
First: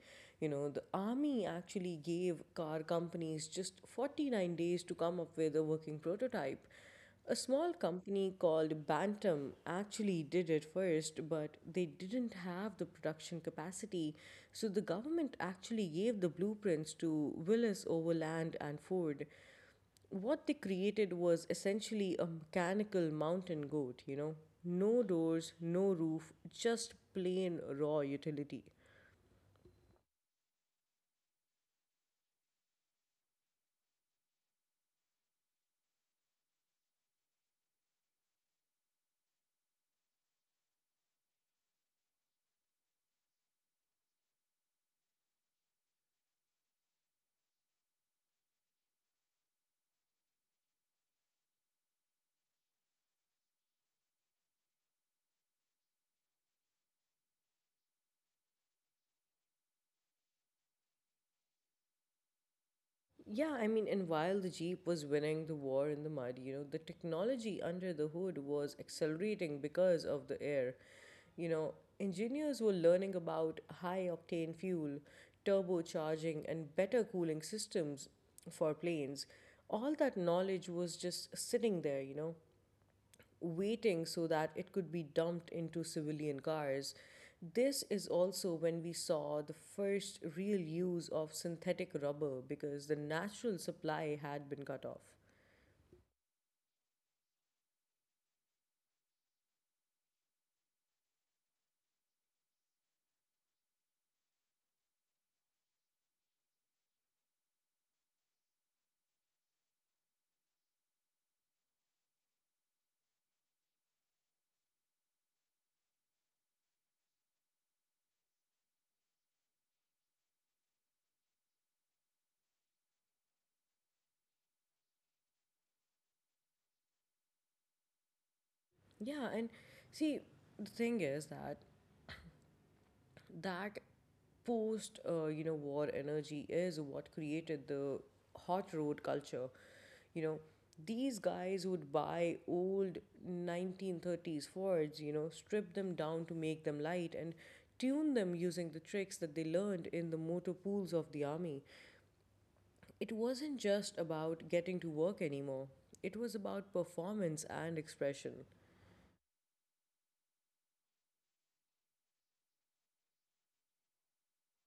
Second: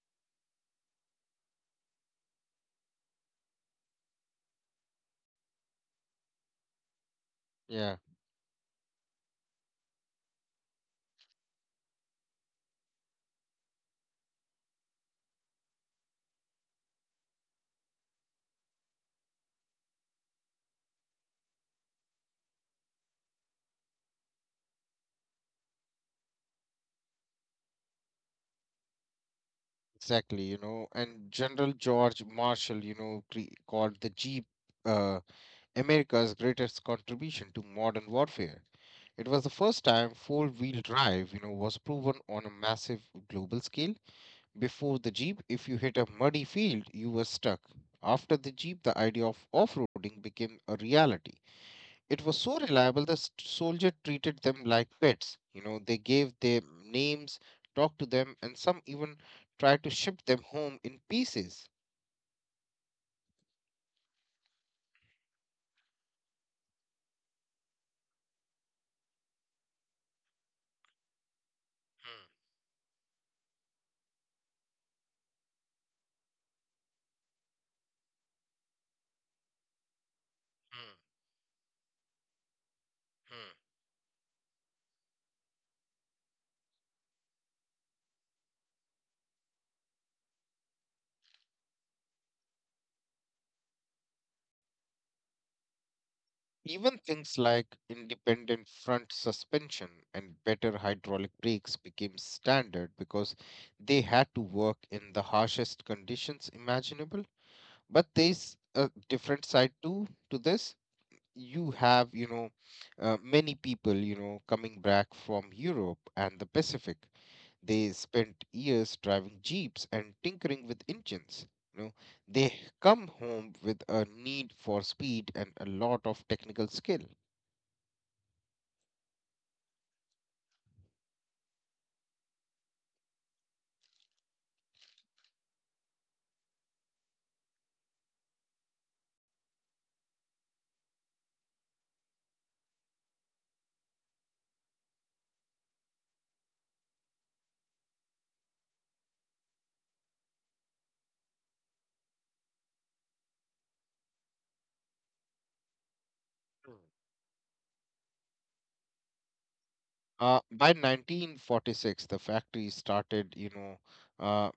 A: You know, the army actually gave car companies just 49 days to come up with a working prototype. A small
B: yeah,
A: company called Bantam actually did it first, but they didn't have the production capacity. So the government actually gave the blueprints to Willis Overland and Ford. What they created was essentially a mechanical mountain goat, you know? No doors, no roof, just plain raw utility.
B: exactly. You know, and General George Marshall, you know, called the Jeep uh, America's greatest contribution to modern warfare. It was the first time four-wheel drive, you know, was proven on a massive global scale. Before the Jeep, if you hit a muddy field, you were stuck. After the Jeep, the idea of off roading became a reality. It was so reliable the soldier treated them like pets. You know, they gave them names, talked to them, and some even tried to ship them home in pieces.
A: Yeah, I mean, and while the Jeep was winning the war in the mud, you know, the technology under the hood was accelerating because of the air. You know,
B: Hmm,
A: engineers were learning about high octane fuel, turbocharging, and better cooling systems for planes. All that knowledge
B: hmm,
A: was just sitting there, you know,
B: hmm.
A: waiting so that it could be dumped into civilian cars. This is also when we saw the first real use of synthetic rubber because the natural supply had been cut off.
B: Even things like independent front suspension and better hydraulic brakes became standard because they had to work in the harshest conditions imaginable. But there's a different side too to this. You have, you know, many people, you know, coming back from Europe and the Pacific. They spent years driving jeeps and tinkering with engines. You know, they come home with a need for speed and a lot of technical skill.
A: Yeah, and see, the thing is that that post you know, war energy is what created the hot road culture. You know, these guys would buy old 1930s fords, you know, strip them down to make them light and tune them using the tricks that they learned in the motor pools of the army. It wasn't just about getting to work anymore, it was about
B: Mm.
A: performance and expression.
B: By 1946, the factory started, uh,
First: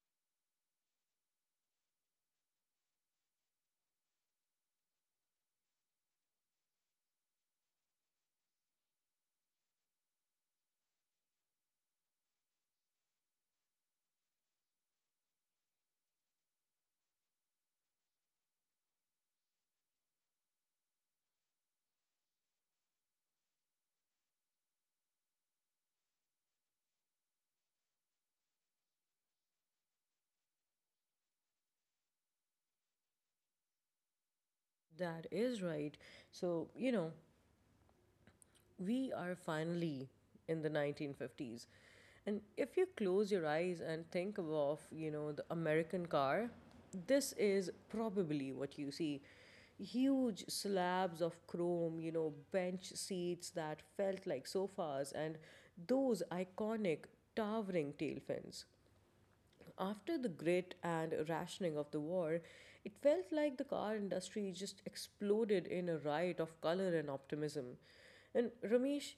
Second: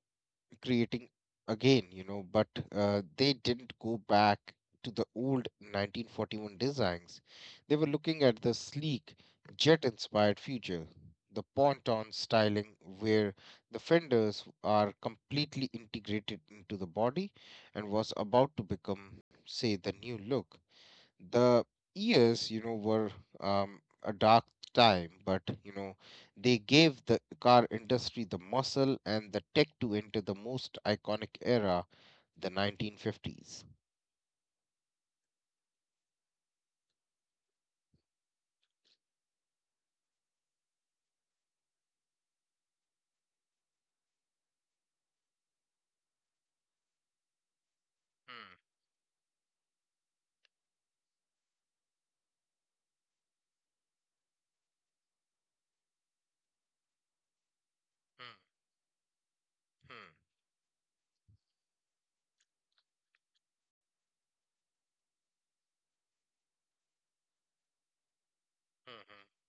B: creating again, you know, but they didn't go back to the old 1941 designs. They were looking at the sleek, jet inspired future, the ponton styling where the fenders are completely integrated into the body and was about to become, say, the new look. The years, you know, were a dark time, but you know, they gave the car industry the muscle and the tech to enter the most iconic era, the 1950s.
A: That is right. So you know, we are finally in the 1950s. And if you close your eyes and think of, you know, the American car, this is
B: Hmm,
A: probably what you see. Huge slabs of chrome, you know, bench seats that felt like sofas, and those iconic towering
B: hmm,
A: tail fins.
B: hmm, hmm,
A: After the grit and rationing of the war, it felt like the car industry just exploded in a riot of color and optimism. And
B: hmm. Hmm.
A: Ramesh,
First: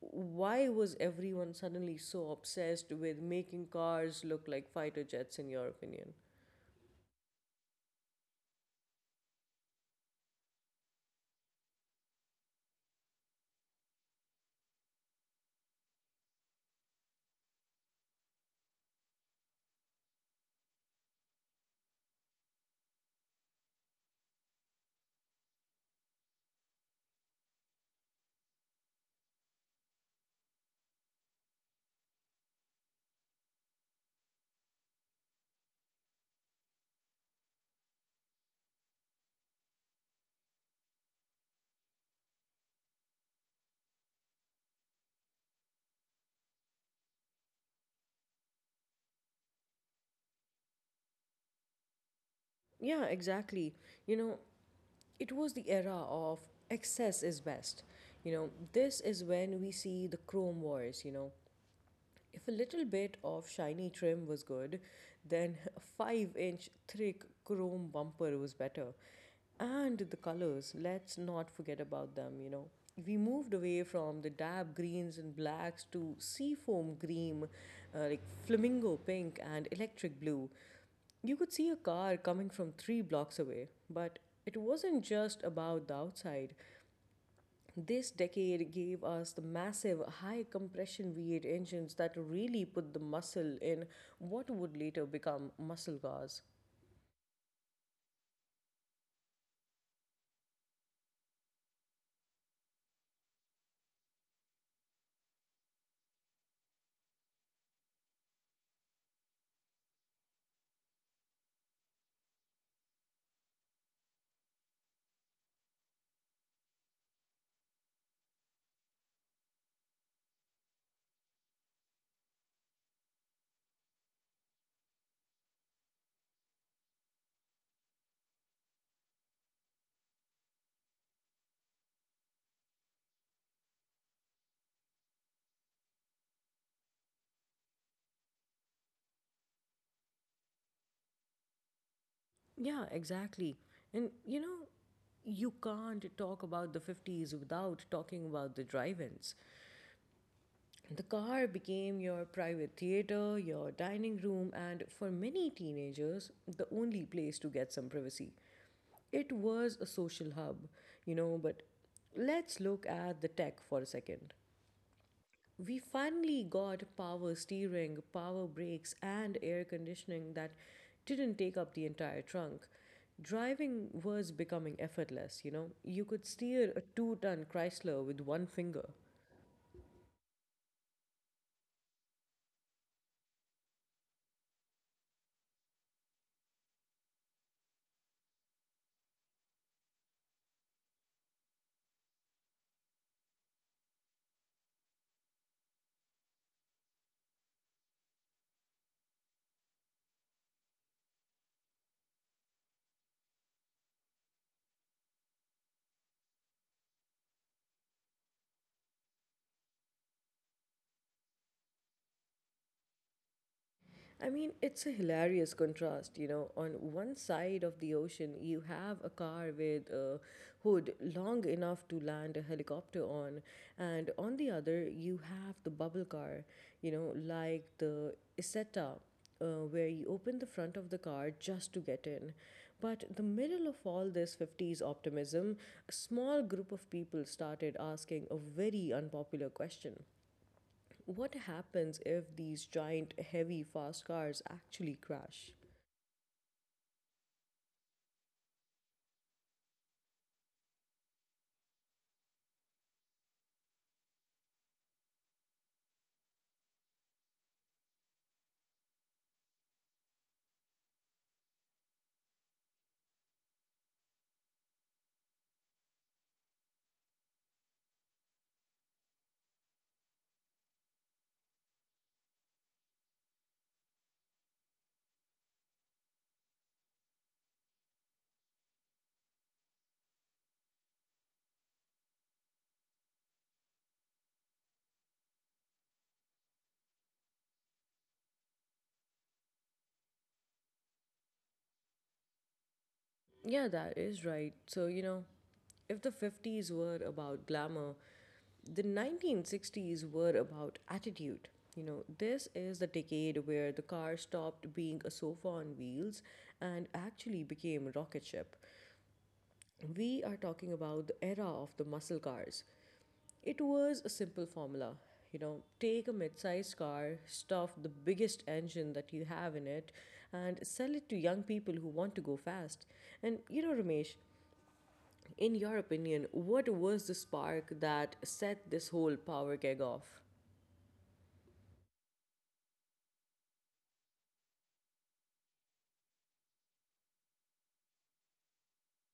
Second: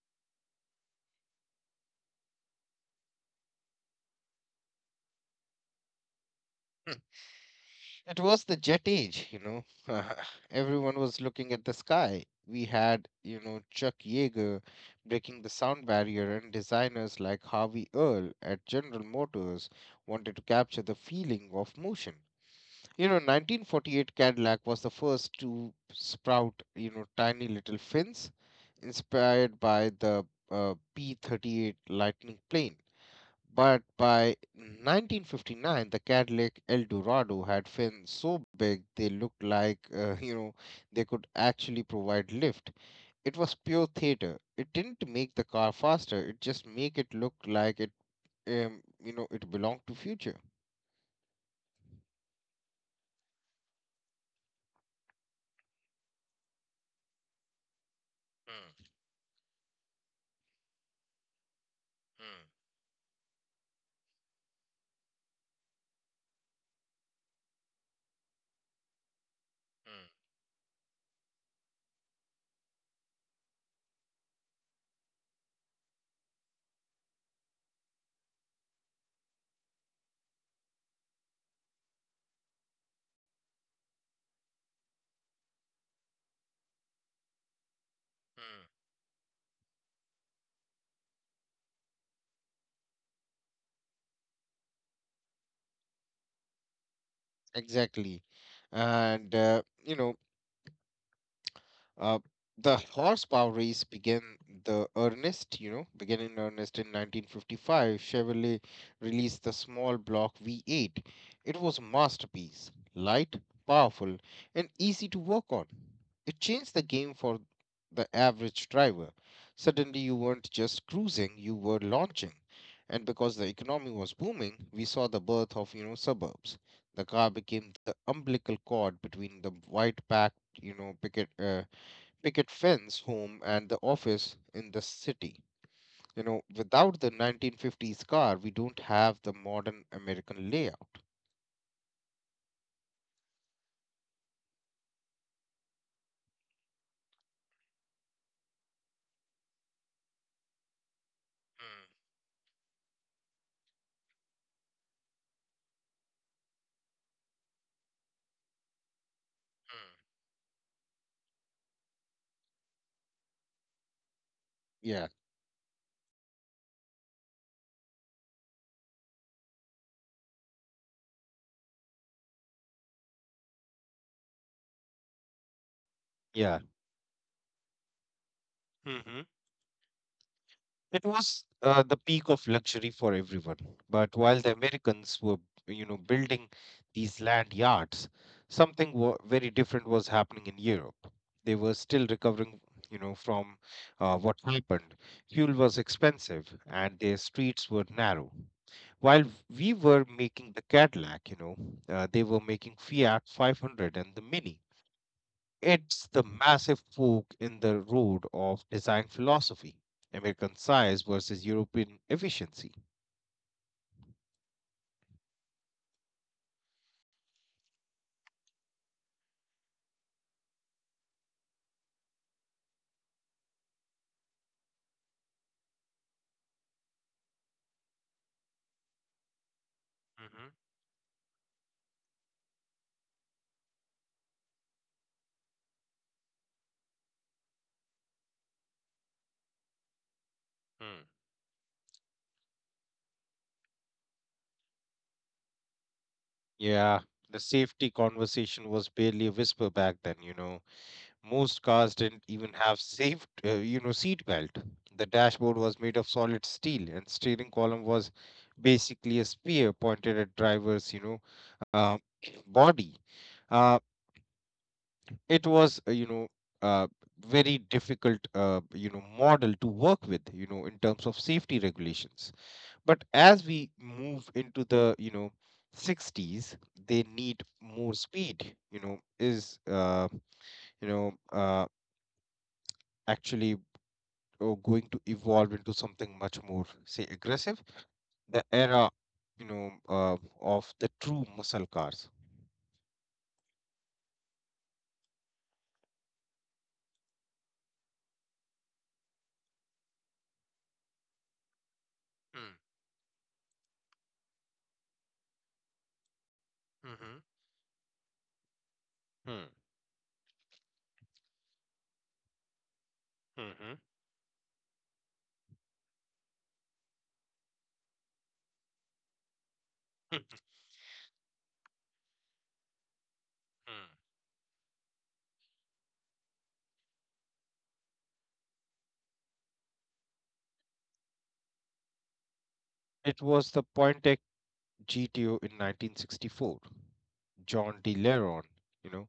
A: why was everyone suddenly so obsessed with making cars look like fighter jets, in your opinion?
B: It was the jet age, you know. Everyone was looking at the sky. We had, you know, Chuck Yeager breaking the sound barrier, and designers like Harvey Earl at General Motors wanted to capture the feeling of motion. You know, 1948 Cadillac was the first to sprout, you know, tiny little fins, inspired by the P 38 Lightning plane. But by 1959, the Cadillac Eldorado had fins so big they looked like, you know, they could actually provide lift. It was pure theater. It didn't make the car faster. It just make it look like it, you know, it belonged to future.
A: Yeah, exactly. You know, it was the era of excess is best. You know,
B: Mm,
A: this is when we see the Chrome Wars, you know.
B: mm,
A: If a little bit of shiny trim was good, then a 5-inch thick chrome bumper was better. And the
B: mm.
A: colors, let's not forget about them, you know. We moved away from the dab greens and blacks to seafoam green, like flamingo pink, and electric blue. You could see a car coming from 3 blocks away, but it wasn't just about the outside. This decade gave us the massive high compression V8 engines that really put the muscle in what would later become muscle cars.
B: Exactly. And, uh, you know, Uh, the horsepower race began the earnest, you know, began in earnest in 1955. Chevrolet released the small block V8. It was a masterpiece, light, powerful, and easy to work on. It changed the game for the average driver. Suddenly, you weren't just cruising, you were launching. And because the economy was booming, we saw the birth of, you know, suburbs. The car became the umbilical cord between the white packed, you know, picket fence, home, and the office in the city. You know, without the 1950s car, we don't have the modern American layout.
A: Yeah, exactly. And you know, you can't talk about the 50s without talking about the drive ins. The car became your private theater, your dining room, and for many teenagers, the only place to get some privacy. It was a social hub, you know, but let's look at the tech for a second.
B: Yeah,
A: We finally got power steering, power brakes, and air conditioning that didn't take up the entire trunk. Driving was becoming effortless, you know. You could steer a
B: yeah.
A: 2 ton Chrysler with one finger.
B: Mm-hmm. It was the peak of luxury for everyone. But while the Americans were, you know, building these land yards, very different was happening in Europe. They were still recovering, you know, from what happened. Fuel was expensive, and their streets were narrow. While we were making the Cadillac, you know, they were making Fiat 500 and the Mini. It's the massive fork in the road of design philosophy, American size versus European efficiency.
A: I mean, it's a hilarious contrast. You know, on one side of the ocean, you have a car with a hood long enough to land a helicopter on, and on the other, you have the bubble car, like the Isetta, where you open the
B: Hmm.
A: front of the car just to get in. But the middle of all this 50s optimism, a small group of people started asking a very unpopular question. What happens if these giant, heavy, fast cars actually crash?
B: Yeah, the safety conversation was barely a whisper back then, you know. Most cars didn't even have you know, seat belt. The dashboard was made of solid steel, and steering column was basically a spear pointed at driver's, uh, body. Uh, it was, you know, uh, very difficult, you know, model to work with, you know, in terms of safety regulations. But as we move into the, you know, 60s, they need more speed. You know, uh, actually or going to evolve into something much more, say, aggressive. The era, of the true muscle cars.
A: Yeah, that is right. So, you know, if the 50s were about glamour, the 1960s were about attitude. You know, this
B: Mm,
A: is the decade where the car stopped being a sofa on wheels and
B: mhm,
A: actually became a rocket ship.
B: mm,
A: We are talking about the era of the muscle cars. It
B: mhm,
A: was a simple formula. You know, take a mid sized car, stuff the biggest engine that you have in it, and
B: mm,
A: sell it to young people who want to go fast. And you know, Ramesh,
B: mm.
A: in your opinion, what was the spark that set this whole power gig off?
B: It was the Pointec GTO in 1964. John De Leron, you know,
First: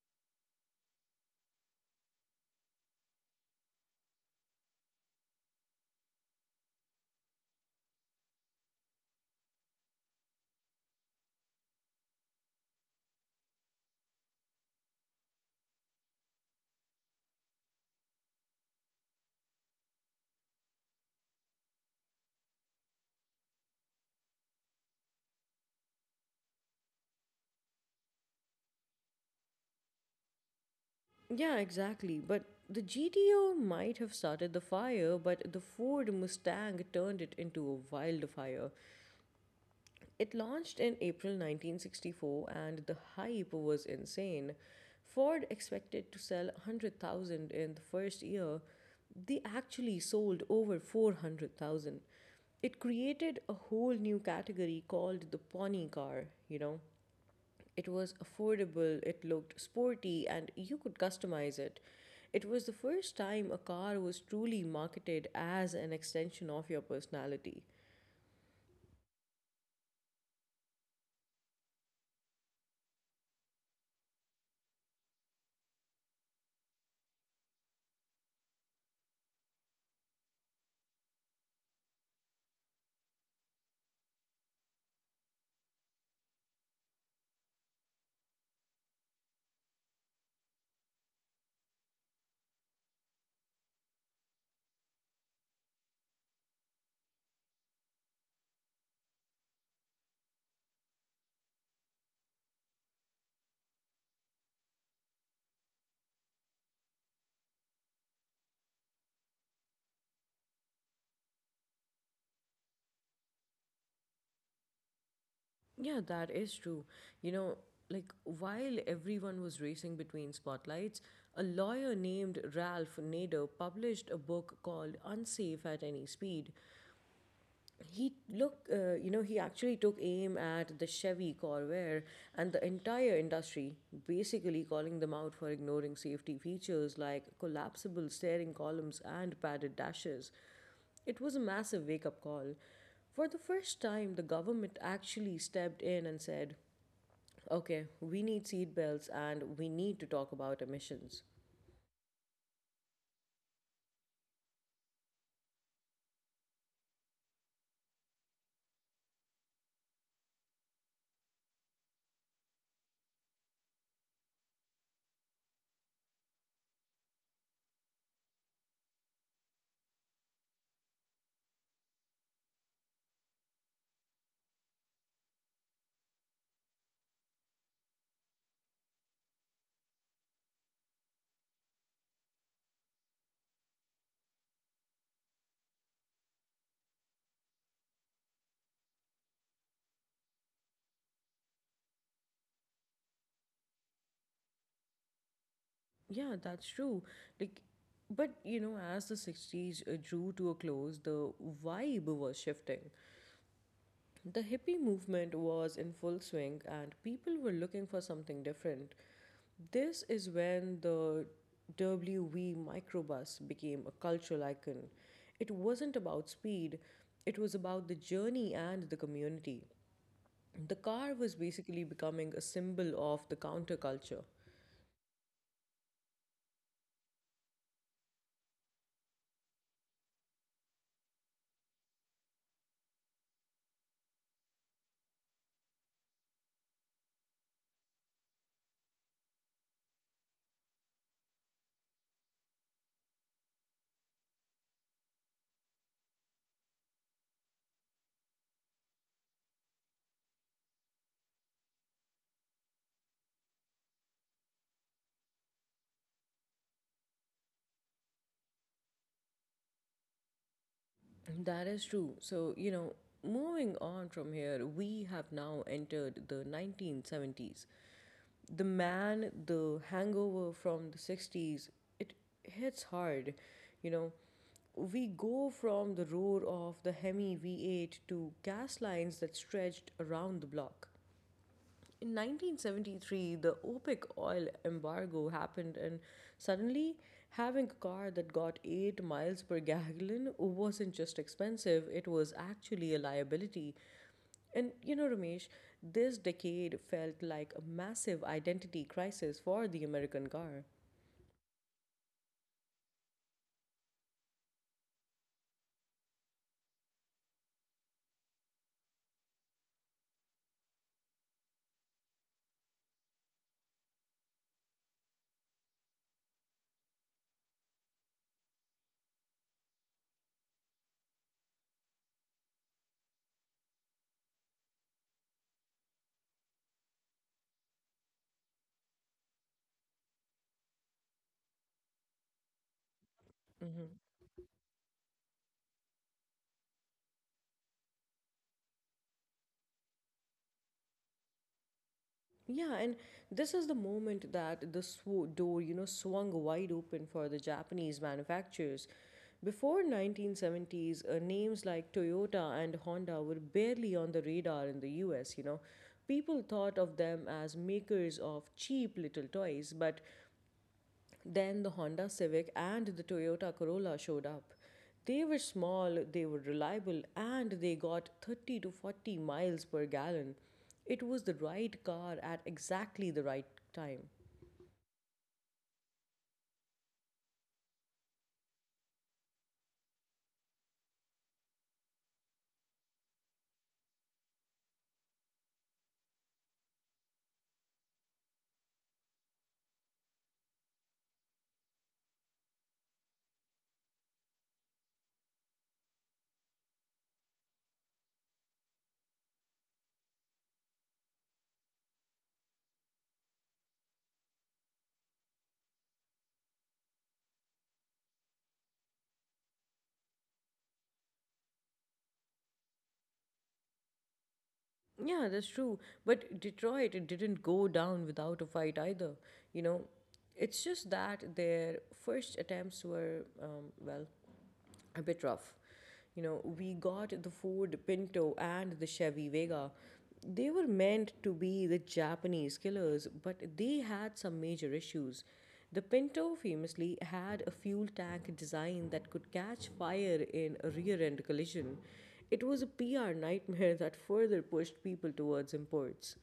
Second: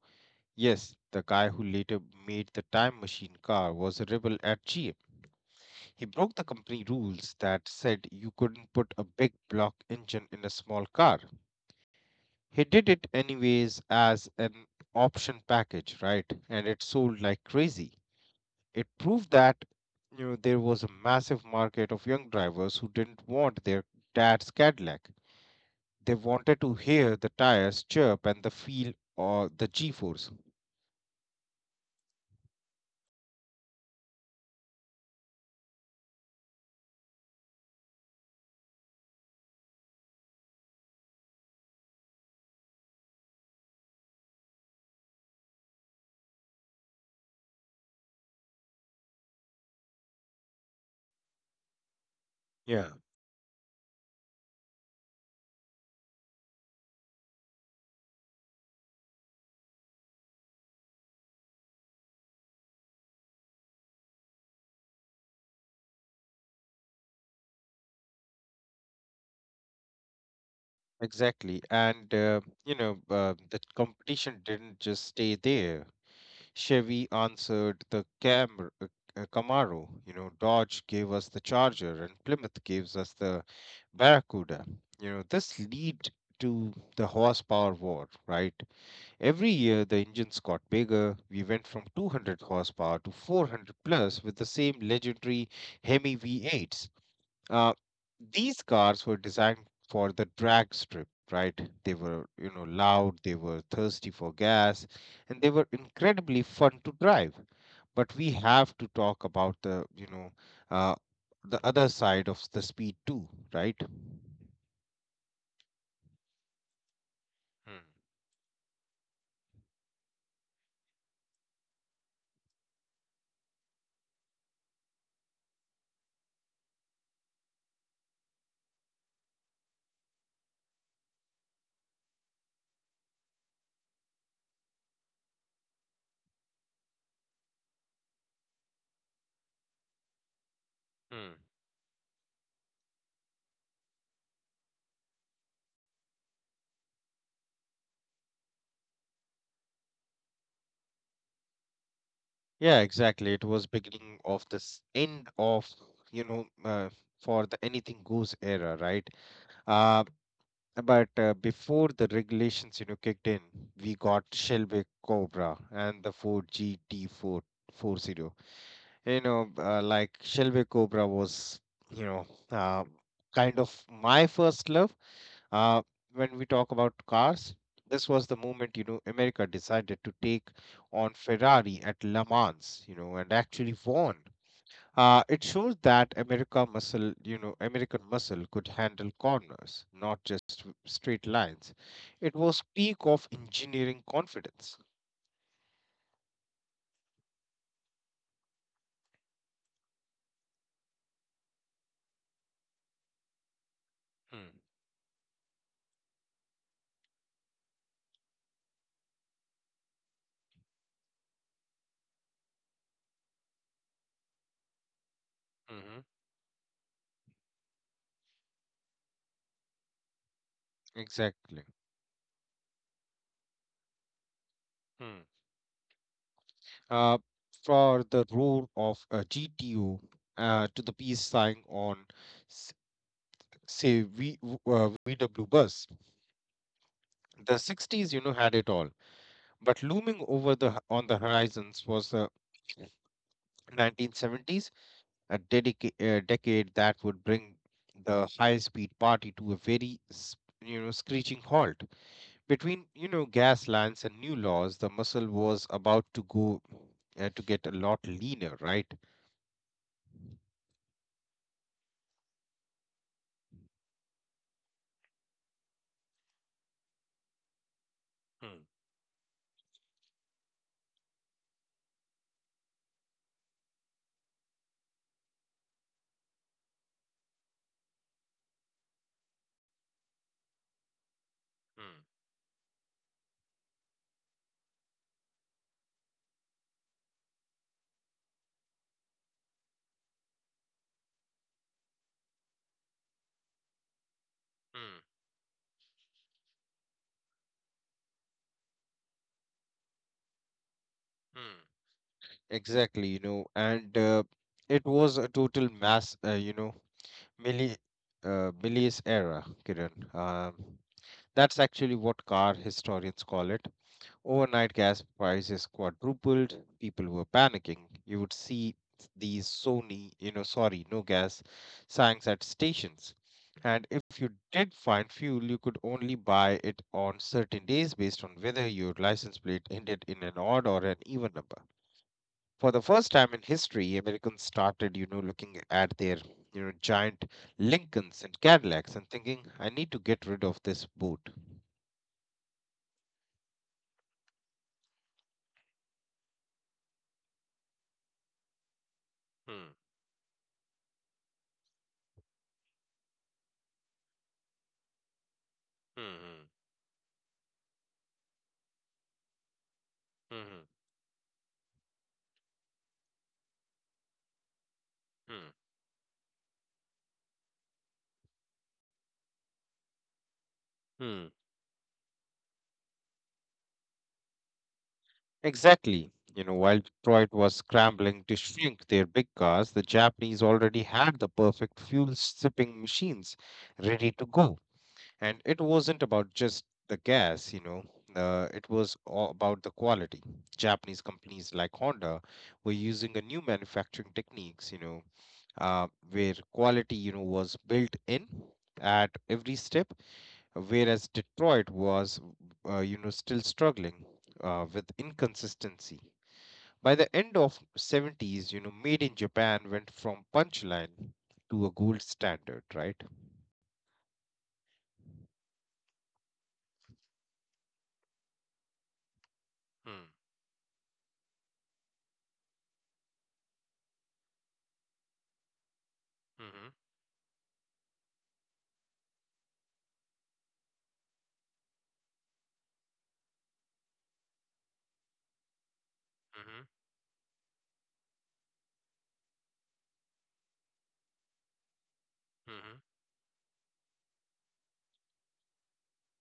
B: yes, the guy who later made the time machine car was a rebel at GM. He broke the company rules that said you couldn't put a big block engine in a small car. He did it anyways as an option package, right? And it sold like crazy. It proved that you know there was a massive market of young drivers who didn't want their dad's Cadillac. They wanted to hear the tires chirp and the feel or the G-force.
A: Yeah, exactly. But the GTO might have started the fire, but the Ford Mustang turned it into a wildfire. It launched in April 1964, and the hype was insane. Ford expected to sell 100,000 in the first year. They actually sold over 400,000. It
B: Yeah.
A: created a whole new category called the pony car, you know. It was affordable, it looked sporty, and you could customize it. It was the first time a car was truly marketed as an extension of your personality.
B: Exactly. The competition didn't just stay there. Chevy answered the Camaro, you know, Dodge gave us the Charger, and Plymouth gives us the Barracuda. You know, this lead to the horsepower war, right? Every year the engines got bigger. We went from 200 horsepower to 400 plus with the same legendary Hemi V8s. Uh, these cars were designed for the drag strip, right? They were, you know, loud, they were thirsty for gas, and they were incredibly fun to drive. But we have to talk about the, uh, the other side of the speed too, right?
A: Yeah, that is true. You know,
B: Hmm,
A: like while everyone was racing between spotlights, a lawyer named Ralph Nader published a book called Unsafe at Any Speed. He look, you know, he actually took aim at the Chevy Corvair and the entire industry, basically calling them out for ignoring safety features like collapsible steering columns and padded dashes. It was
B: hmm.
A: a massive wake-up call. For the first time, the government actually stepped in and said, okay, we need seat belts and we need to talk about emissions.
B: Yeah, exactly. It was beginning of this end of, you know, uh, for the anything goes era, right? Uh, but before the regulations you know kicked in, we got Shelby Cobra and the Ford gt440. Like Shelby Cobra was you know uh, kind of my first love uh, when we talk about cars. This was the moment you know America decided to take on Ferrari at Le Mans, you know, and actually won. It shows that American muscle could handle corners, not just straight lines. It was peak of engineering confidence.
A: Yeah, that's true. Like, but you know, as the 60s drew to a close, the vibe was shifting. The hippie movement was in full swing and people were looking for something different. This is when the WV microbus became a cultural icon. It wasn't
B: Mm-hmm.
A: about speed, it was about the journey and the community. The car was
B: Exactly.
A: basically becoming a symbol of the counterculture.
B: Mm. Uh, for the role of GTO to the peace sign on, s- VW bus. The 60s, you know, had it all. But looming over on the horizons was the 1970s, a decade that would bring the high-speed party to a very, you know, screeching halt. Between, you know, gas lines and new laws, the muscle was about to go to get a lot leaner, right?
A: That is true. So, you know, moving on from here, we have now entered the 1970s. The
B: Hmm,
A: man, the hangover from the 60s, it hits hard. You know, we go from the roar of the Hemi V8 to gas lines that stretched around the block.
B: hmm,
A: In 1973, the OPEC oil embargo happened, and suddenly having a car that got 8 miles per gallon wasn't just expensive, it was actually a liability. And you
B: hmm,
A: know, Ramesh, this decade felt like a massive identity crisis for the American car.
B: hmm. Exactly, you know, and it was a total mass, milli Millie's era, Kiran. That's actually what car historians call it. Overnight gas prices quadrupled. People were panicking. You would see these Sony, you know, sorry, no gas signs at stations. And if you did find fuel, you could only buy it on certain days based on whether your license plate ended in an odd or an even number. For the first time in history, Americans started, you know, looking at their, you know, giant Lincolns and Cadillacs and thinking, I need to get rid of this boat.
A: Yeah, and this is the moment that the door, you know, swung wide open for the Japanese manufacturers. Before
B: Hmm.
A: 1970s, names like Toyota and Honda were barely on the radar in the US, you know. People
B: Hmm.
A: thought of them as makers of cheap little toys, but
B: Hmm. Hmm.
A: then the Honda Civic and the Toyota Corolla showed up. They were
B: Hmm. Hmm,
A: small, they were reliable, and they got 30 to 40 miles per gallon. It was the
B: hmm.
A: right car at exactly the right time.
B: Exactly. You know, while Detroit was scrambling to shrink their big cars, the Japanese already had the perfect fuel sipping machines ready to go. And it wasn't about just the gas, it was all about the quality. Japanese companies like Honda were using a new manufacturing techniques, where quality, you know, was built in at every step, whereas Detroit was, you know, still struggling with inconsistency. By the end of 70s, you know, made in Japan went from punchline to a gold standard, right?
A: Yeah, that's true. But Detroit it didn't go down without a fight either. You know,
B: Mm,
A: it's just that their first attempts were, well, a bit rough. You know,
B: mhm,
A: we got the Ford Pinto and the Chevy Vega. They were meant to be the Japanese killers, but they had some major issues. The Pinto
B: mhm,
A: famously had a fuel tank design that could catch fire in a rear end collision. It was a
B: mhm.
A: PR nightmare that further pushed people towards imports.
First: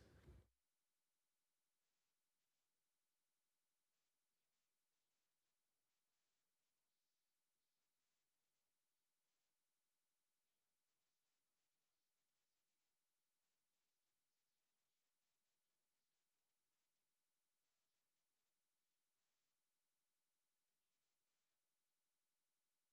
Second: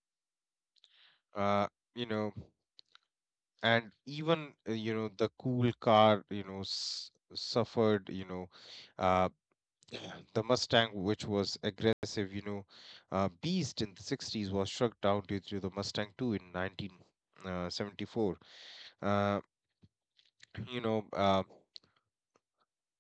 B: Uh, you know, and even you know the cool car, you know, s suffered, uh, the Mustang, which was aggressive, you know, beast in the 60s, was struck down due to the Mustang 2 in 1974. Uh, you know,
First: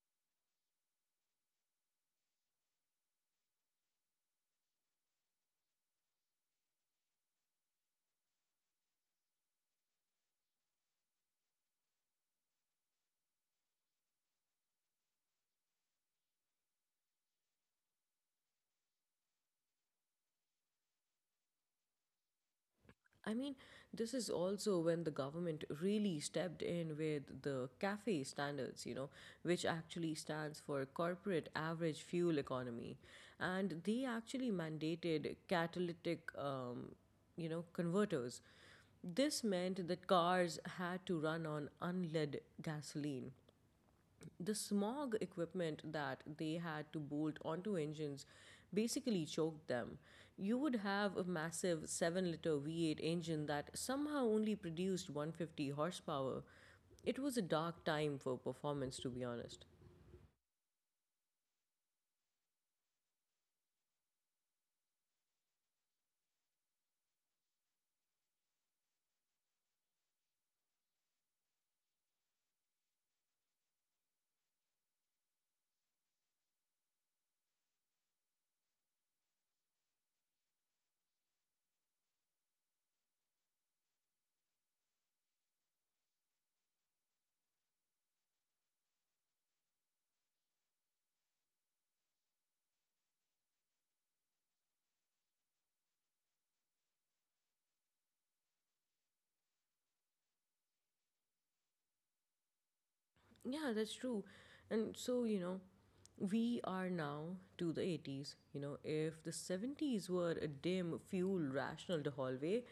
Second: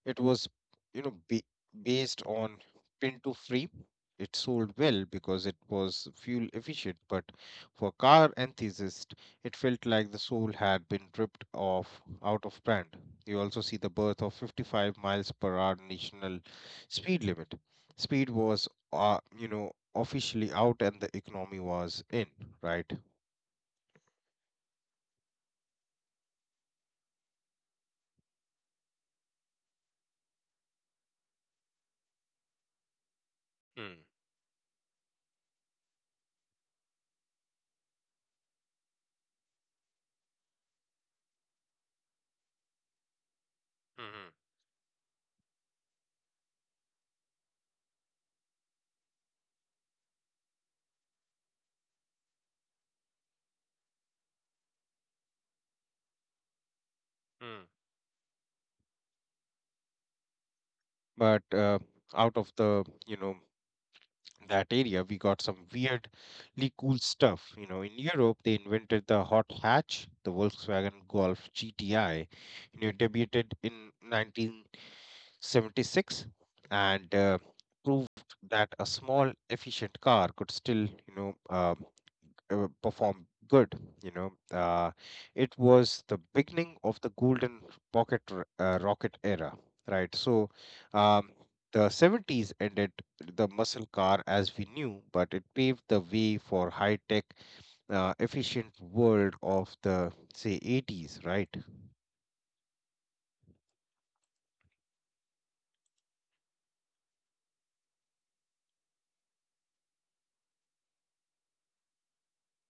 B: it was, you know, based on print to free. It sold well because it was fuel efficient, but for car enthusiasts, it felt like the soul had been ripped off out of brand. You also see the birth of 55 miles per hour national speed limit. Speed was, you know, officially out and the economy was in, right?
A: I mean, this is also when the government really stepped in with the CAFE standards, you know, which actually stands for Corporate Average Fuel Economy. And
B: Mm,
A: they actually mandated catalytic, you know, converters. This meant that cars had to run on unleaded gasoline,
B: mm-hmm,
A: the smog equipment that they had to bolt onto engines basically choked them. You would have a massive 7-liter V8 engine that somehow only produced 150 horsepower. It was a
B: mm.
A: dark time for performance, to be honest.
B: But out of the you know that area, we got some weirdly cool stuff. You know, in Europe, they invented the hot hatch, the Volkswagen Golf GTI, you know, debuted in 1976, and that a small, efficient car could still, you know, perform good. You know, uh, it was the beginning of the golden pocket rocket era, right? So, um, the 70s ended the muscle car as we knew, but it paved the way for high tech, efficient world of the say 80s, right? Mhm.
A: Yeah, that's true. And so, you know, we are now to the 80s. You know, if the 70s were a dim, fuel rational hallway,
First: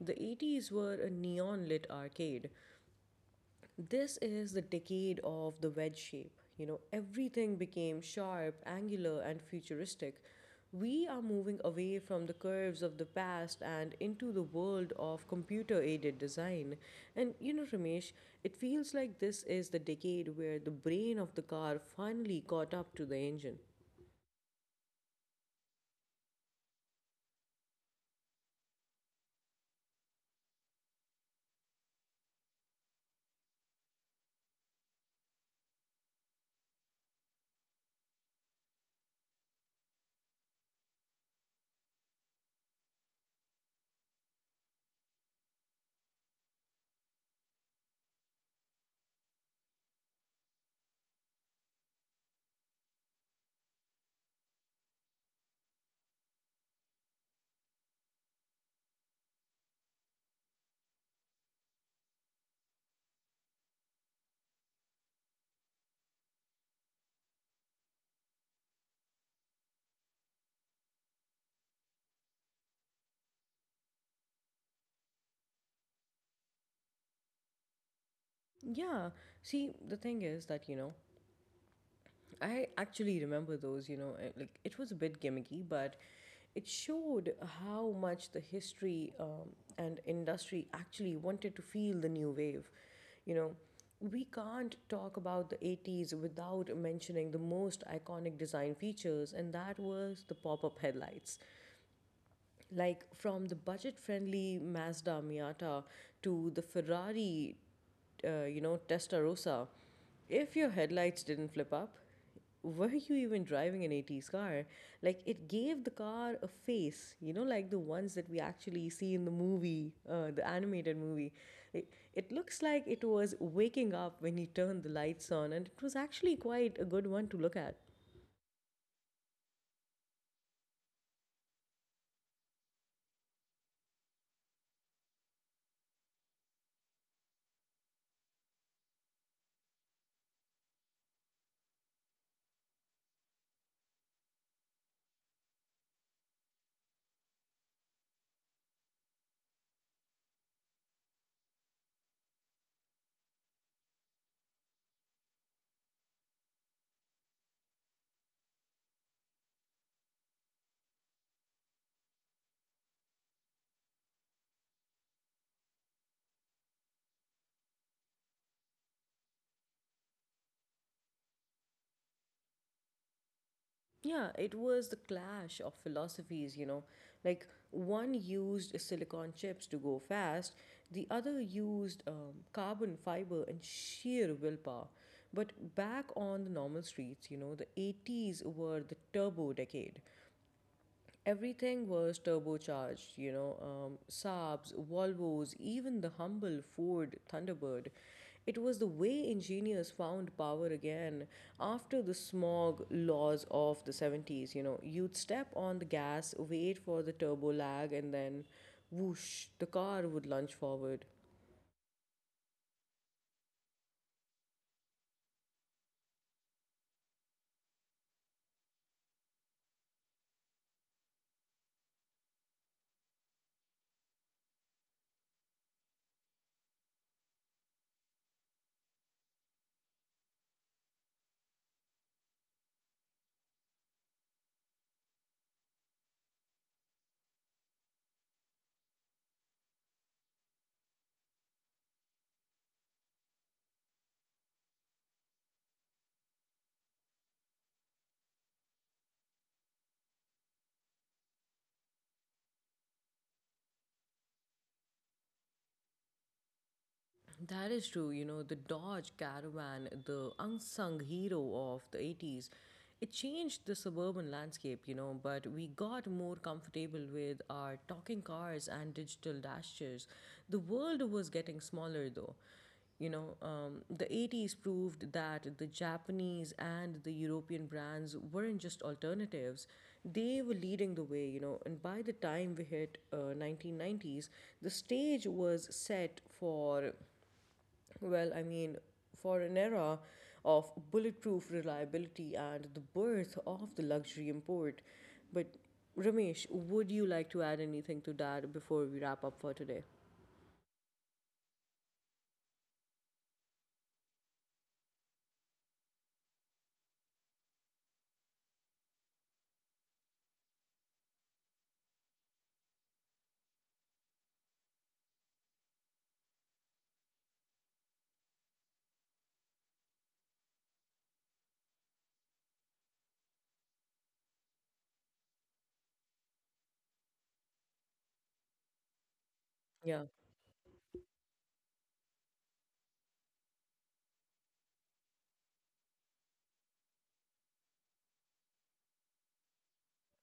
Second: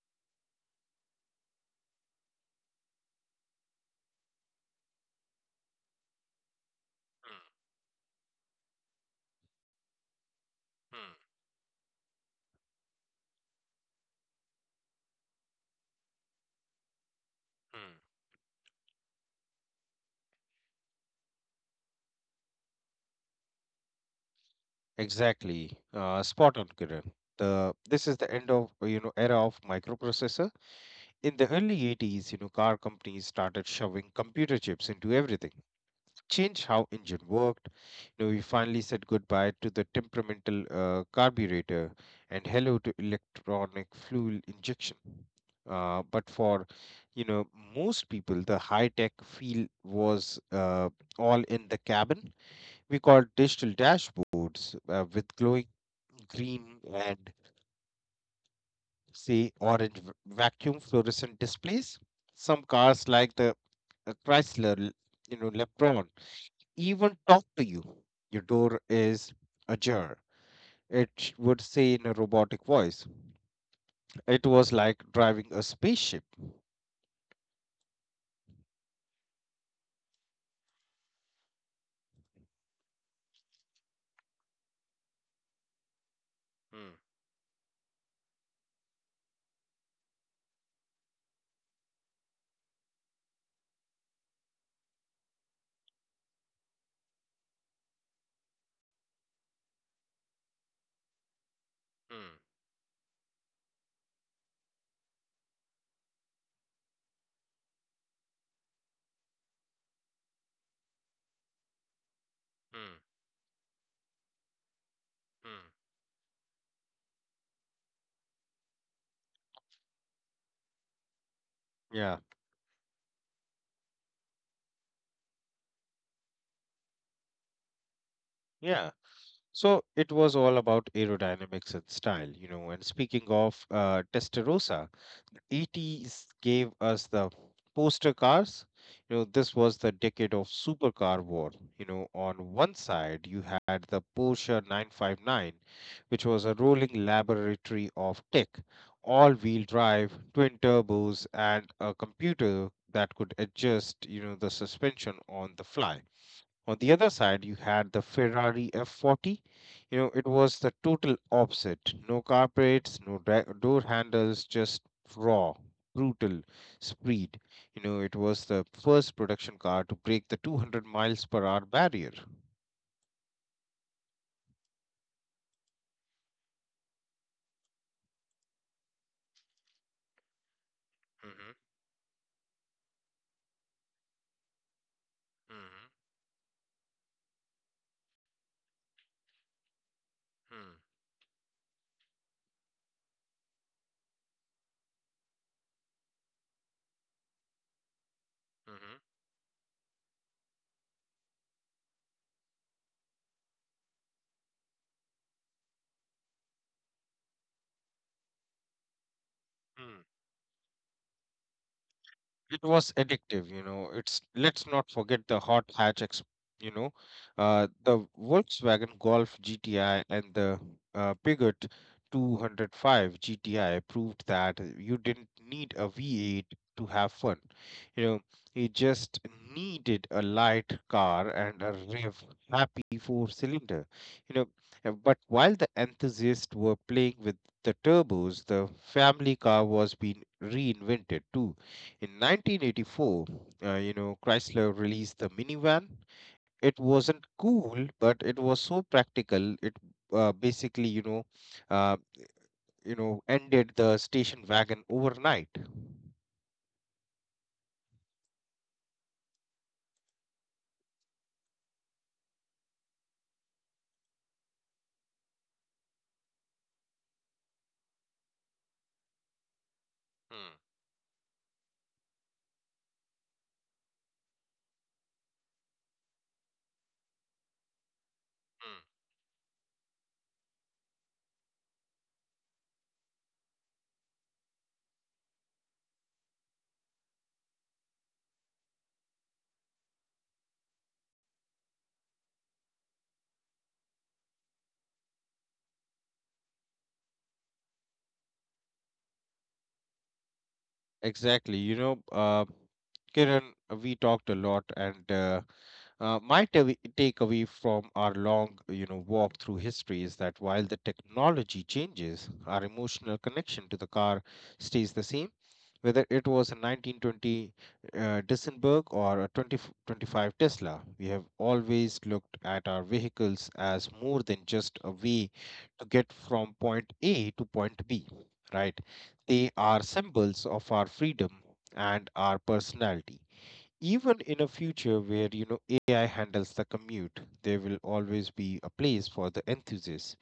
A: the 80s were a neon lit arcade. This is the decade of the wedge shape. You know, everything became sharp, angular, and futuristic. We are moving away from the curves of the past and into the world of computer aided design. And you know, Ramesh, it feels like this is the decade where the brain of the car finally caught up to the engine.
B: Exactly. Spot on, Kiran. The this is the end of you know era of microprocessor. In the early 80s, you know, car companies started shoving computer chips into everything. Changed how engine worked. You know, we finally said goodbye to the temperamental carburetor and hello to electronic fuel injection. But for, you know, most people, the high-tech feel was all in the cabin. We called digital dashboards with glowing green and say orange vacuum fluorescent displays. Some cars like the a Chrysler, you know, Lebron, even talk to you. Your door is ajar. It would say in a robotic voice. It was like driving a spaceship.
A: Yeah, see, the thing is that, you know, I actually remember those, you know, like it was a bit gimmicky, but it
B: Mm,
A: showed how much the history and industry actually wanted to feel the new wave. You know, we can't talk about the 80s without mentioning the most iconic design features, and that was the pop up headlights.
B: mm,
A: Like from the budget friendly Mazda Miata to the Ferrari, Testarossa, if your headlights didn't flip up, were you
B: mm,
A: even driving an 80s car? Like, it gave the
B: mm.
A: car a face, you know, like the ones that we actually see in the movie, the animated movie. It, it looks
B: Yeah,
A: like it was waking up when you turned the lights on, and it was actually quite a good one to look at.
B: yeah. So it was all about aerodynamics and style, you know. And speaking of Testarossa, 80s gave us the poster cars. You know, this was the decade of supercar war. You know, on one side, you had the Porsche 959, which was a rolling laboratory of tech, all wheel drive, twin turbos, and a computer that could adjust, you know, the suspension on the fly. On the other side, you had the Ferrari F40. You know, it was the total opposite. No carpets, no dra- door handles, just raw, brutal speed. You know, it was the first production car to break the 200 miles per hour barrier.
A: Yeah, it was the clash of philosophies, you know. Like one used silicon chips to go fast, the other
B: Mm-hmm.
A: used carbon fiber and sheer willpower. But back on the normal streets, you know, the 80s were the turbo decade.
B: Hmm,
A: Everything was turbocharged, you know, Saabs, Volvos, even the humble Ford Thunderbird. It was the way engineers found power again after the smog laws of the 70s. You know, you'd step on the gas, wait for the turbo lag, and then whoosh, the
B: hmm.
A: car would lunge forward.
B: It was addictive, you know. It's let's not forget the hot hatch, you know, the Volkswagen Golf GTI and the Peugeot 205 GTI proved that you didn't need a V8 to have fun, you know. You just needed a light car and a rev happy four cylinder, you know, but while the enthusiasts were playing with the turbos, the family car was being reinvented too. In 1984, you know, Chrysler released the minivan. It wasn't cool, but it was so practical. It basically, uh, you know, ended the station wagon overnight. Hmm,
A: That is true. You know, the Dodge Caravan, the unsung hero of the 80s, it changed the suburban landscape, you know, but we got more comfortable with our talking cars and digital dashers. The world was getting smaller, though. You know, the 80s proved that the Japanese and the European brands weren't
B: hmm.
A: just alternatives, they were leading the way, you know. And by the time we hit 1990s, the stage was set for well, I mean, for an era of bulletproof reliability and the birth of the luxury import. But Ramesh, would you like to add anything to that before we wrap up for today?
B: Exactly. You know, Kiran, we talked a lot, and my takeaway from our long, you know, walk through history is that while the technology changes, our emotional connection to the car stays the same. Whether it was a 1920 Dissenberg or a 2025 Tesla, we have always looked at our vehicles as more than just a way to get from point A to point B, right? They are
A: Yeah,
B: symbols of our freedom and our personality, even in a future where you know AI handles the commute, there will always be a place for the enthusiast,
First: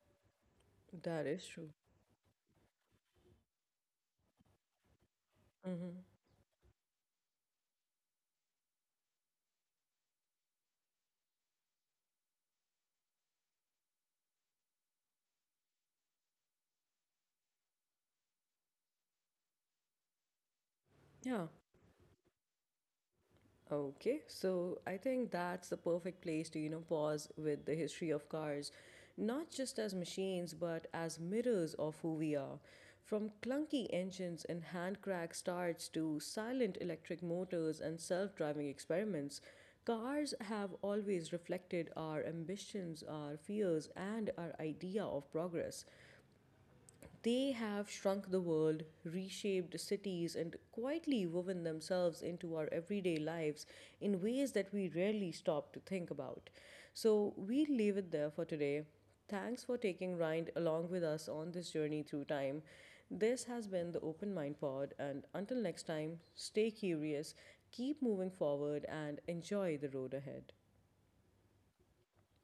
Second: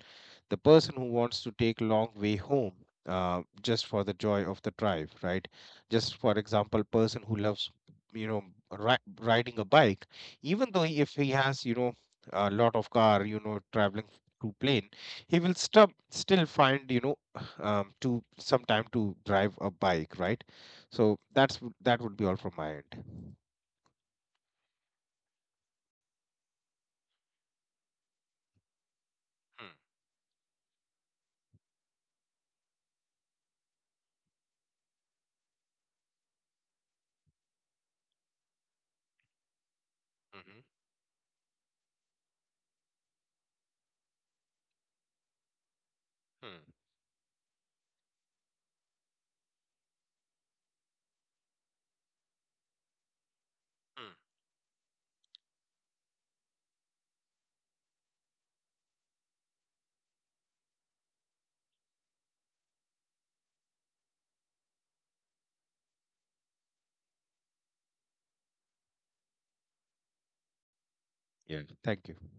B: the person who
A: that
B: wants
A: is
B: to
A: true.
B: take long way home, just for the joy of the drive, right?
A: Mm-hmm.
B: Just for example, person who loves you know riding a bike, even though if he has you know a lot of car, you know traveling to plane, he will stub still find you know to some time to drive a bike, right? So
A: Yeah.
B: that would be all from my end.
A: Okay, so I think that's the perfect place to, you know, pause with the history of cars, not just as machines, but as mirrors of who we are. From clunky engines and hand cracked starts to silent electric motors and self driving experiments, cars
B: Hmm,
A: have always reflected our ambitions, our fears, and our idea of progress.
B: hmm,
A: They have shrunk the world, reshaped cities, and quietly woven themselves into our everyday lives
B: hmm.
A: in ways that we rarely stop to think about. So we leave it there for today. Thanks for taking Rind along with us on this journey through time. This has been the Open Mind Pod, and until next time, stay curious, keep moving forward, and enjoy the road ahead.
B: Yeah, thank you.